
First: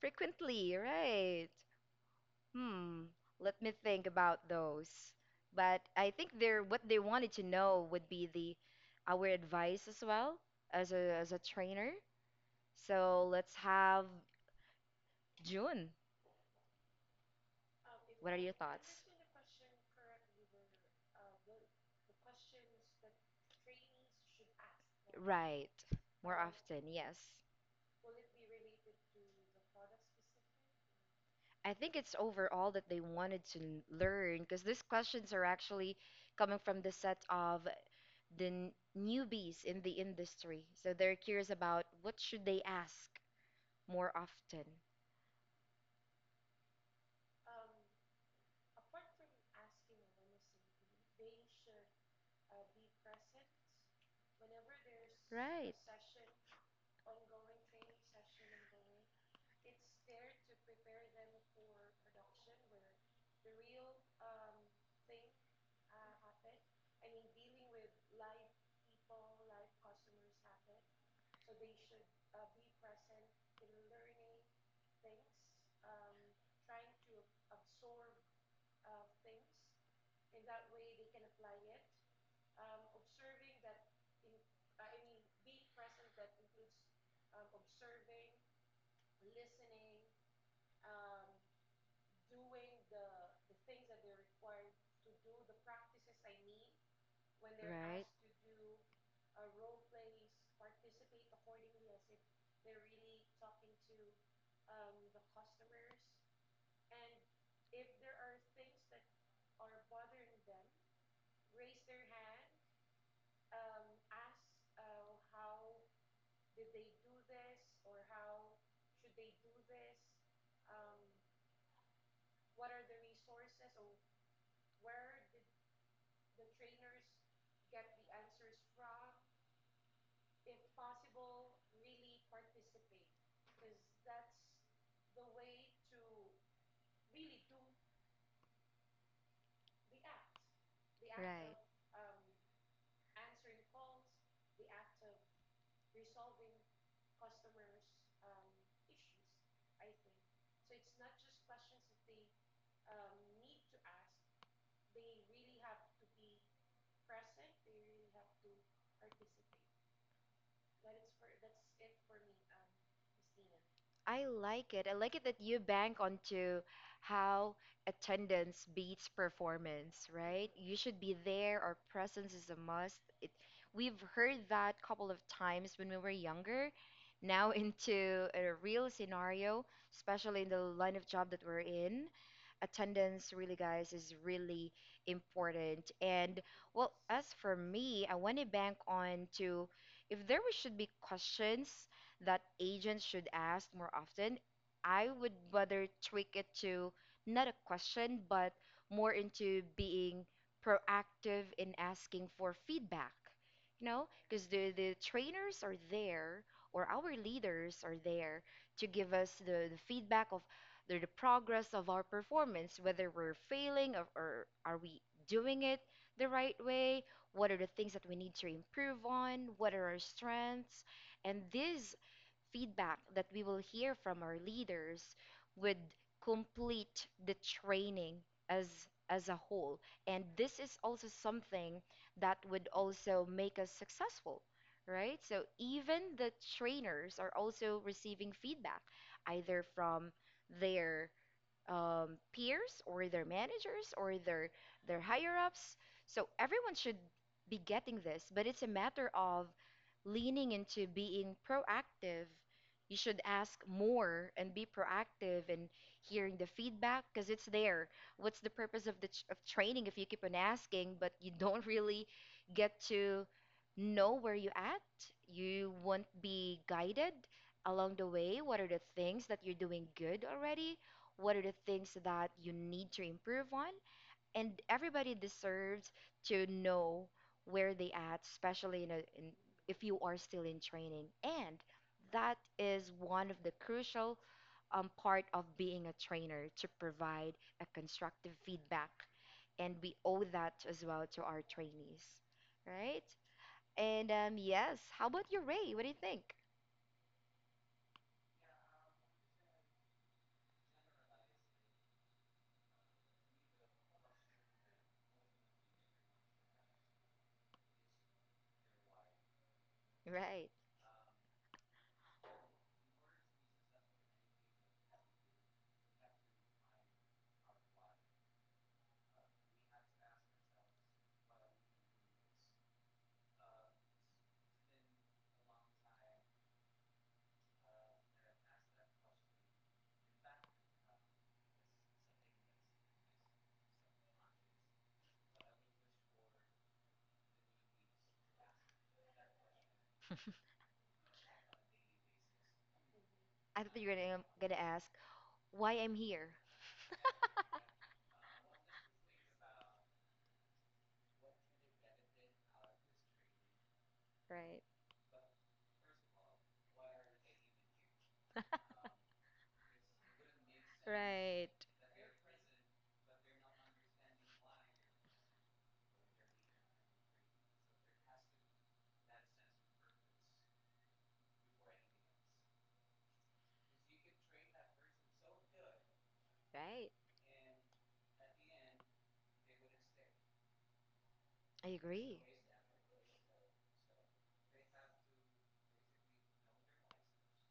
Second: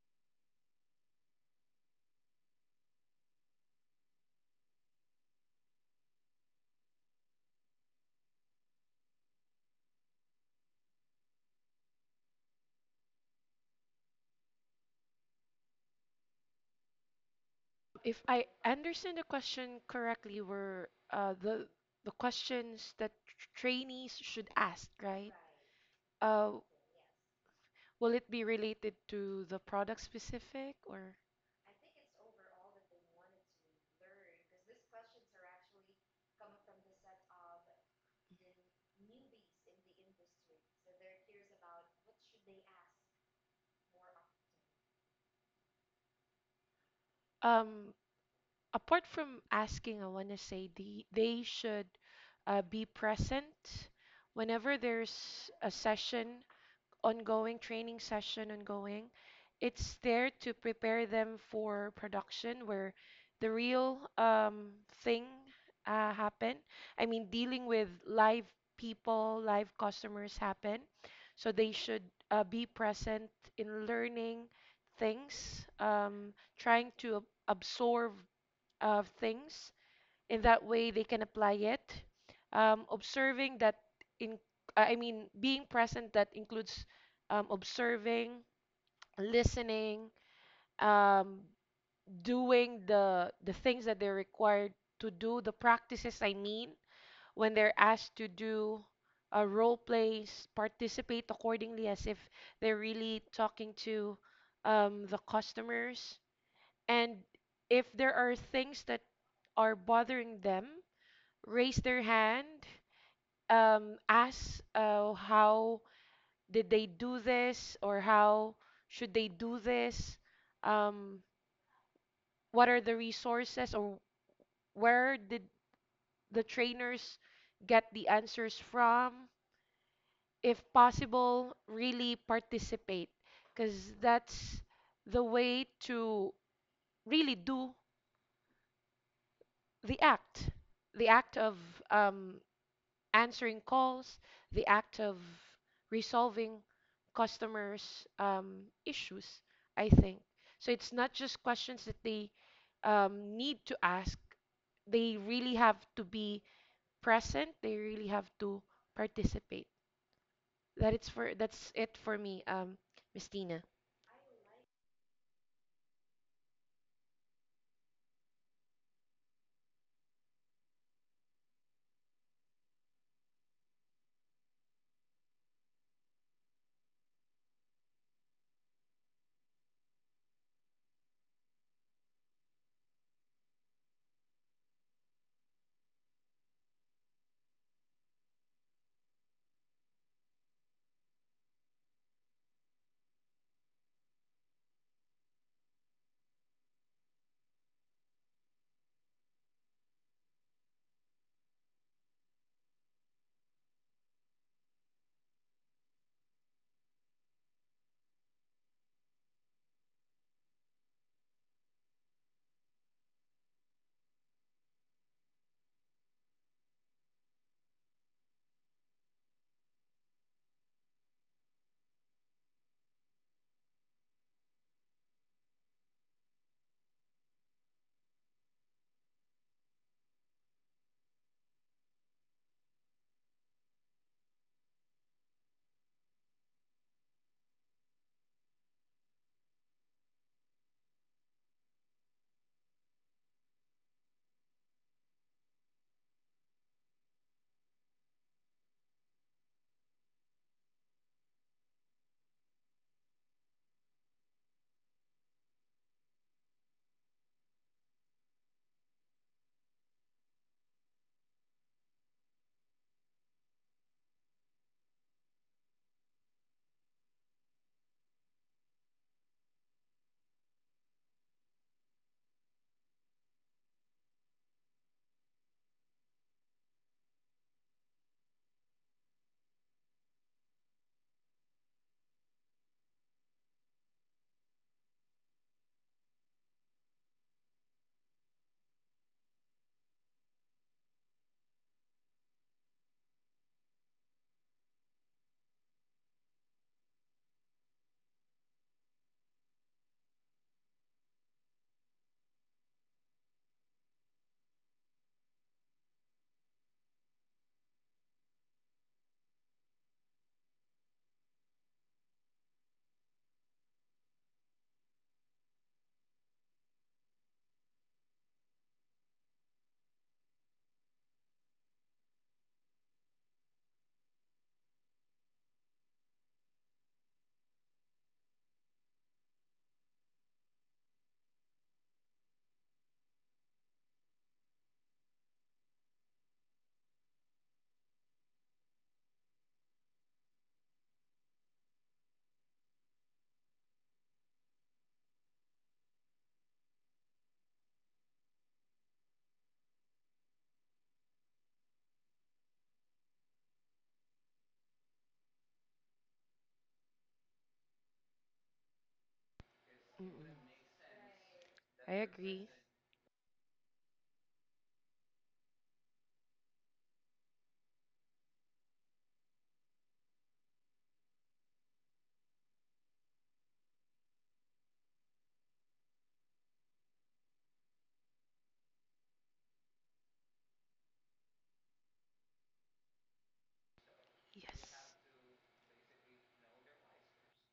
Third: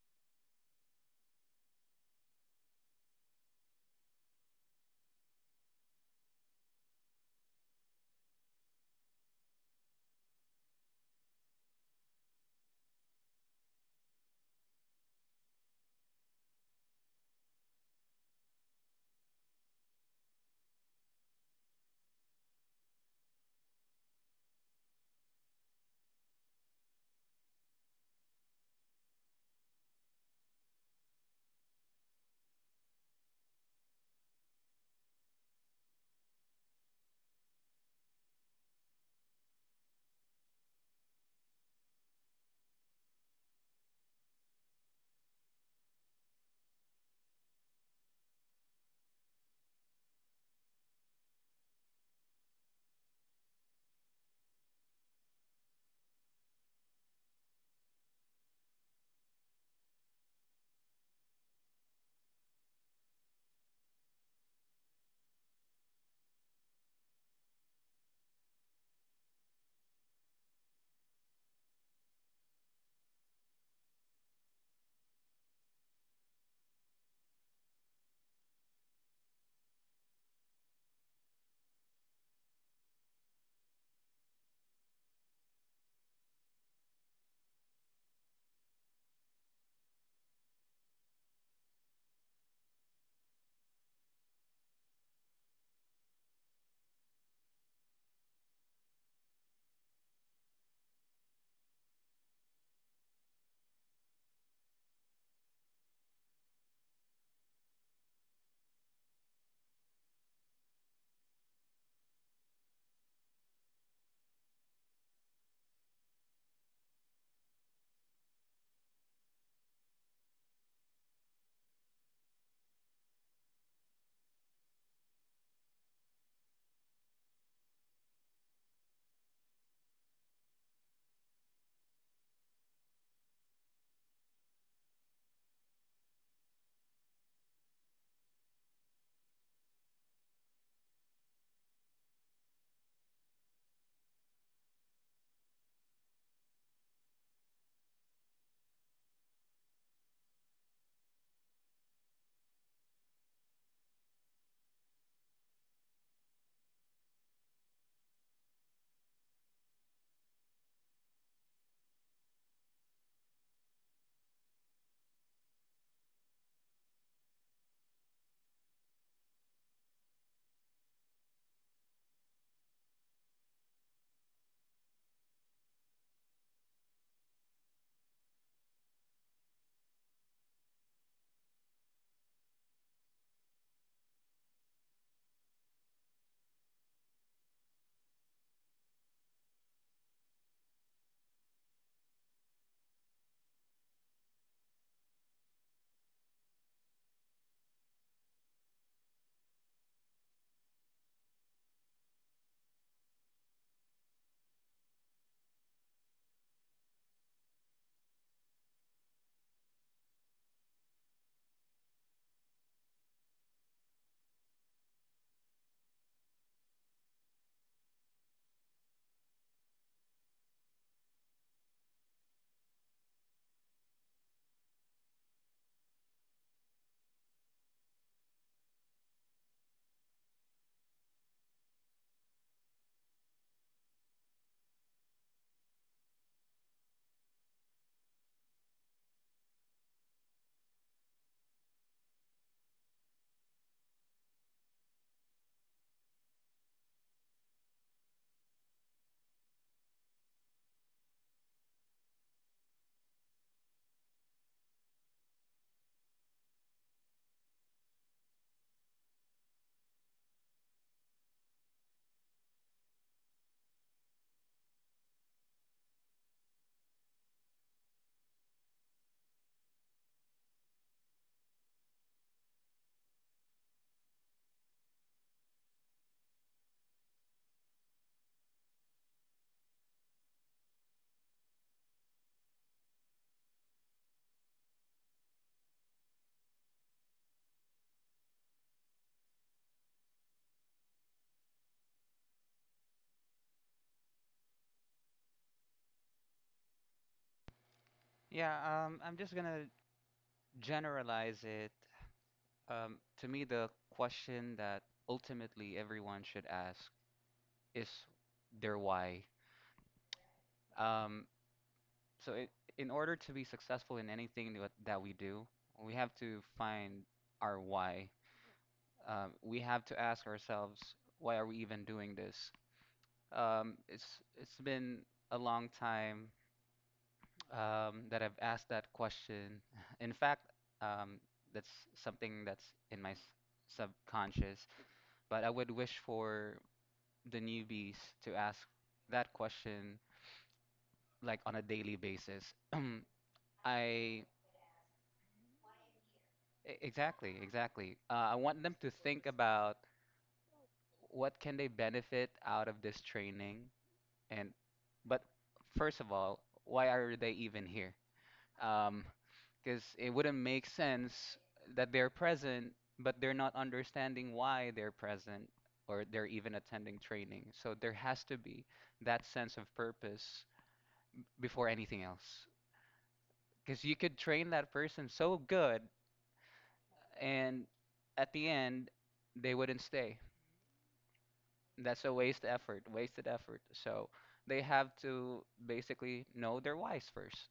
S1: frequently, right? Hmm, let me think about those. But I think they're what they wanted to know would be the our advice as well as a trainer. So let's have June.
S3: If
S1: What are
S3: I
S1: your thoughts?
S3: understand the question correctly, were the questions that trainees should ask, right?
S1: Right. More
S3: Uh,
S1: often, yes.
S3: will it be related to the product specific? Or
S1: I think it's overall that they wanted to learn because these questions are actually coming from the set of the newbies in the industry. So they're curious about what should they ask more often.
S3: um, apart from asking, I want to say they should be present whenever there's a
S1: Right.
S3: session ongoing, training session ongoing. It's there to prepare them for production where the real thing happen. I mean, dealing with live people, live customers happen. So they should be present in learning things, trying to absorb things, in that way they can apply it, observing that in, I mean being present that includes observing, listening, um, doing the things that they're required to do, the practices, I mean when they're asked to do role plays, participate accordingly as if they're really talking to the customers. And if there are things that are bothering them, raise their hand, ask how did they do this or how should they do this? Um, what are the resources, or where did the trainers get the answers from? If possible, really participate, because that's the way to really do the act, the act
S1: Right.
S3: of um, answering calls, the act of resolving customers' issues, I think. So it's not just questions that they need to ask, they really have to be present, they really have to participate. That's it for me, Miss Tina.
S1: I like it. I like it that you bank onto how attendance beats performance, right? You should be there, or presence is a must. It, we've heard that couple of times when we were younger. Now into a real scenario, especially in the line of job that we're in, attendance really, guys, is really important. And well, as for me, I want to bank on to if there should be questions that agents should ask more often, I would rather tweak it to not a question, but more into being proactive in asking for feedback. You know, because the trainers are there, or our leaders are there to give us the feedback of the progress of our performance, whether we're failing or are we doing it the right way, what are the things that we need to improve on, what are our strengths. And these feedback that we will hear from our leaders would complete the training as as a whole, and this is also something that would also make us successful, right? So even the trainers are also receiving feedback either from their peers or their managers or their higher ups. So everyone should be getting this, but it's a matter of leaning into being proactive. You should ask more and be proactive and hearing the feedback because it's there. What's the purpose of the of training if you keep on asking but you don't really get to know where you at? You won't be guided along the way. What are the things that you're doing good already? What are the things that you need to improve on, and everybody deserves to know where they at, especially in, a, in if you are still in training, and that is one of the crucial part of being a trainer to provide a constructive feedback, and we owe that as well to our trainees, right? And yes, how about you, Ray? What do you think?
S2: Yeah, I'm just gonna generalize it. To me, the question that ultimately everyone should ask is their why.
S1: Right.
S2: Um, so, I In order to be successful in anything that we do, we have to find our why. We have to ask ourselves, why are we even doing this? It's been a long time that I've asked that question. In fact, um, that's something that's in my subconscious, but I would wish for the newbies to ask that question like on a daily basis.
S1: I thought
S2: I
S1: you were gonna,
S2: e-
S1: gonna ask why I'm here.
S2: exactly, exactly. I want them to think about what can they benefit out of this training, and
S1: Right.
S2: but first of all, why are they even here? Um, because it
S3: Mm-mm.
S2: wouldn't make sense
S1: Right.
S2: that
S3: I
S2: they're
S3: agree.
S2: present, but they're not understanding why they're present or they're even attending training. So there has to be that sense of purpose before anything else. Because you could train that person so good,
S1: Right.
S2: and at the end, they wouldn't stay.
S1: I
S2: That's a
S1: agree.
S2: waste effort, wasted effort. So
S3: Yes.
S2: they have to basically know their whys first.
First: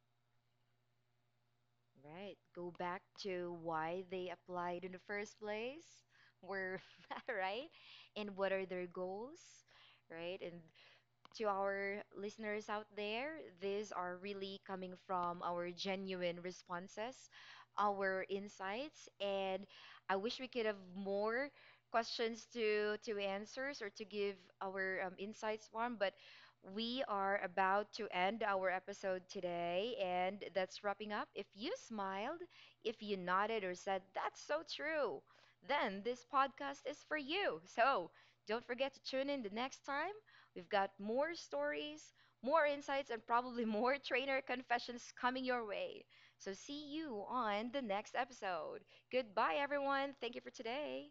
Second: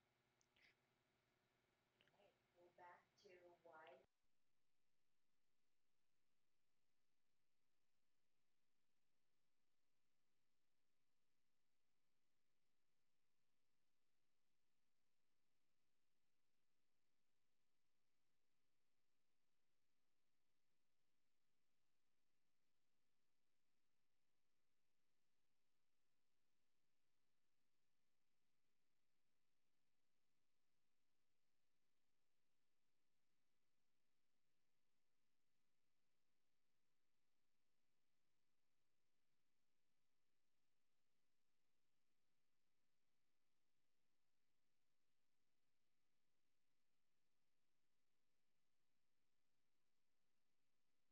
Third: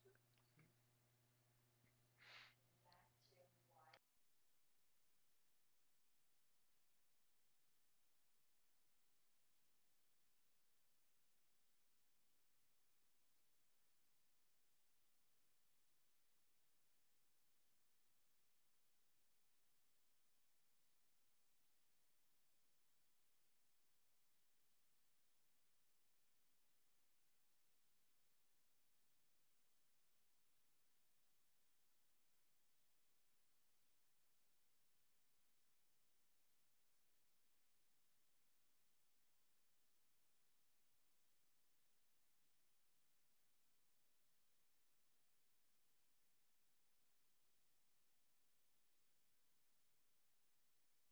S1: Right. Go back to why they applied in the first place. Where, right? And what are their goals? Right? And to our listeners out there. These are really coming from our genuine responses, our insights, and I wish we could have more questions to answers or to give our insights from, but we are about to end our episode today, and that's wrapping up. If you smiled, if you nodded or said, That's so true, then this podcast is for you. So don't forget to tune in the next time. We've got more stories, more insights, and probably more trainer confessions coming your way. So see you on the next episode. Goodbye, everyone. Thank you for today.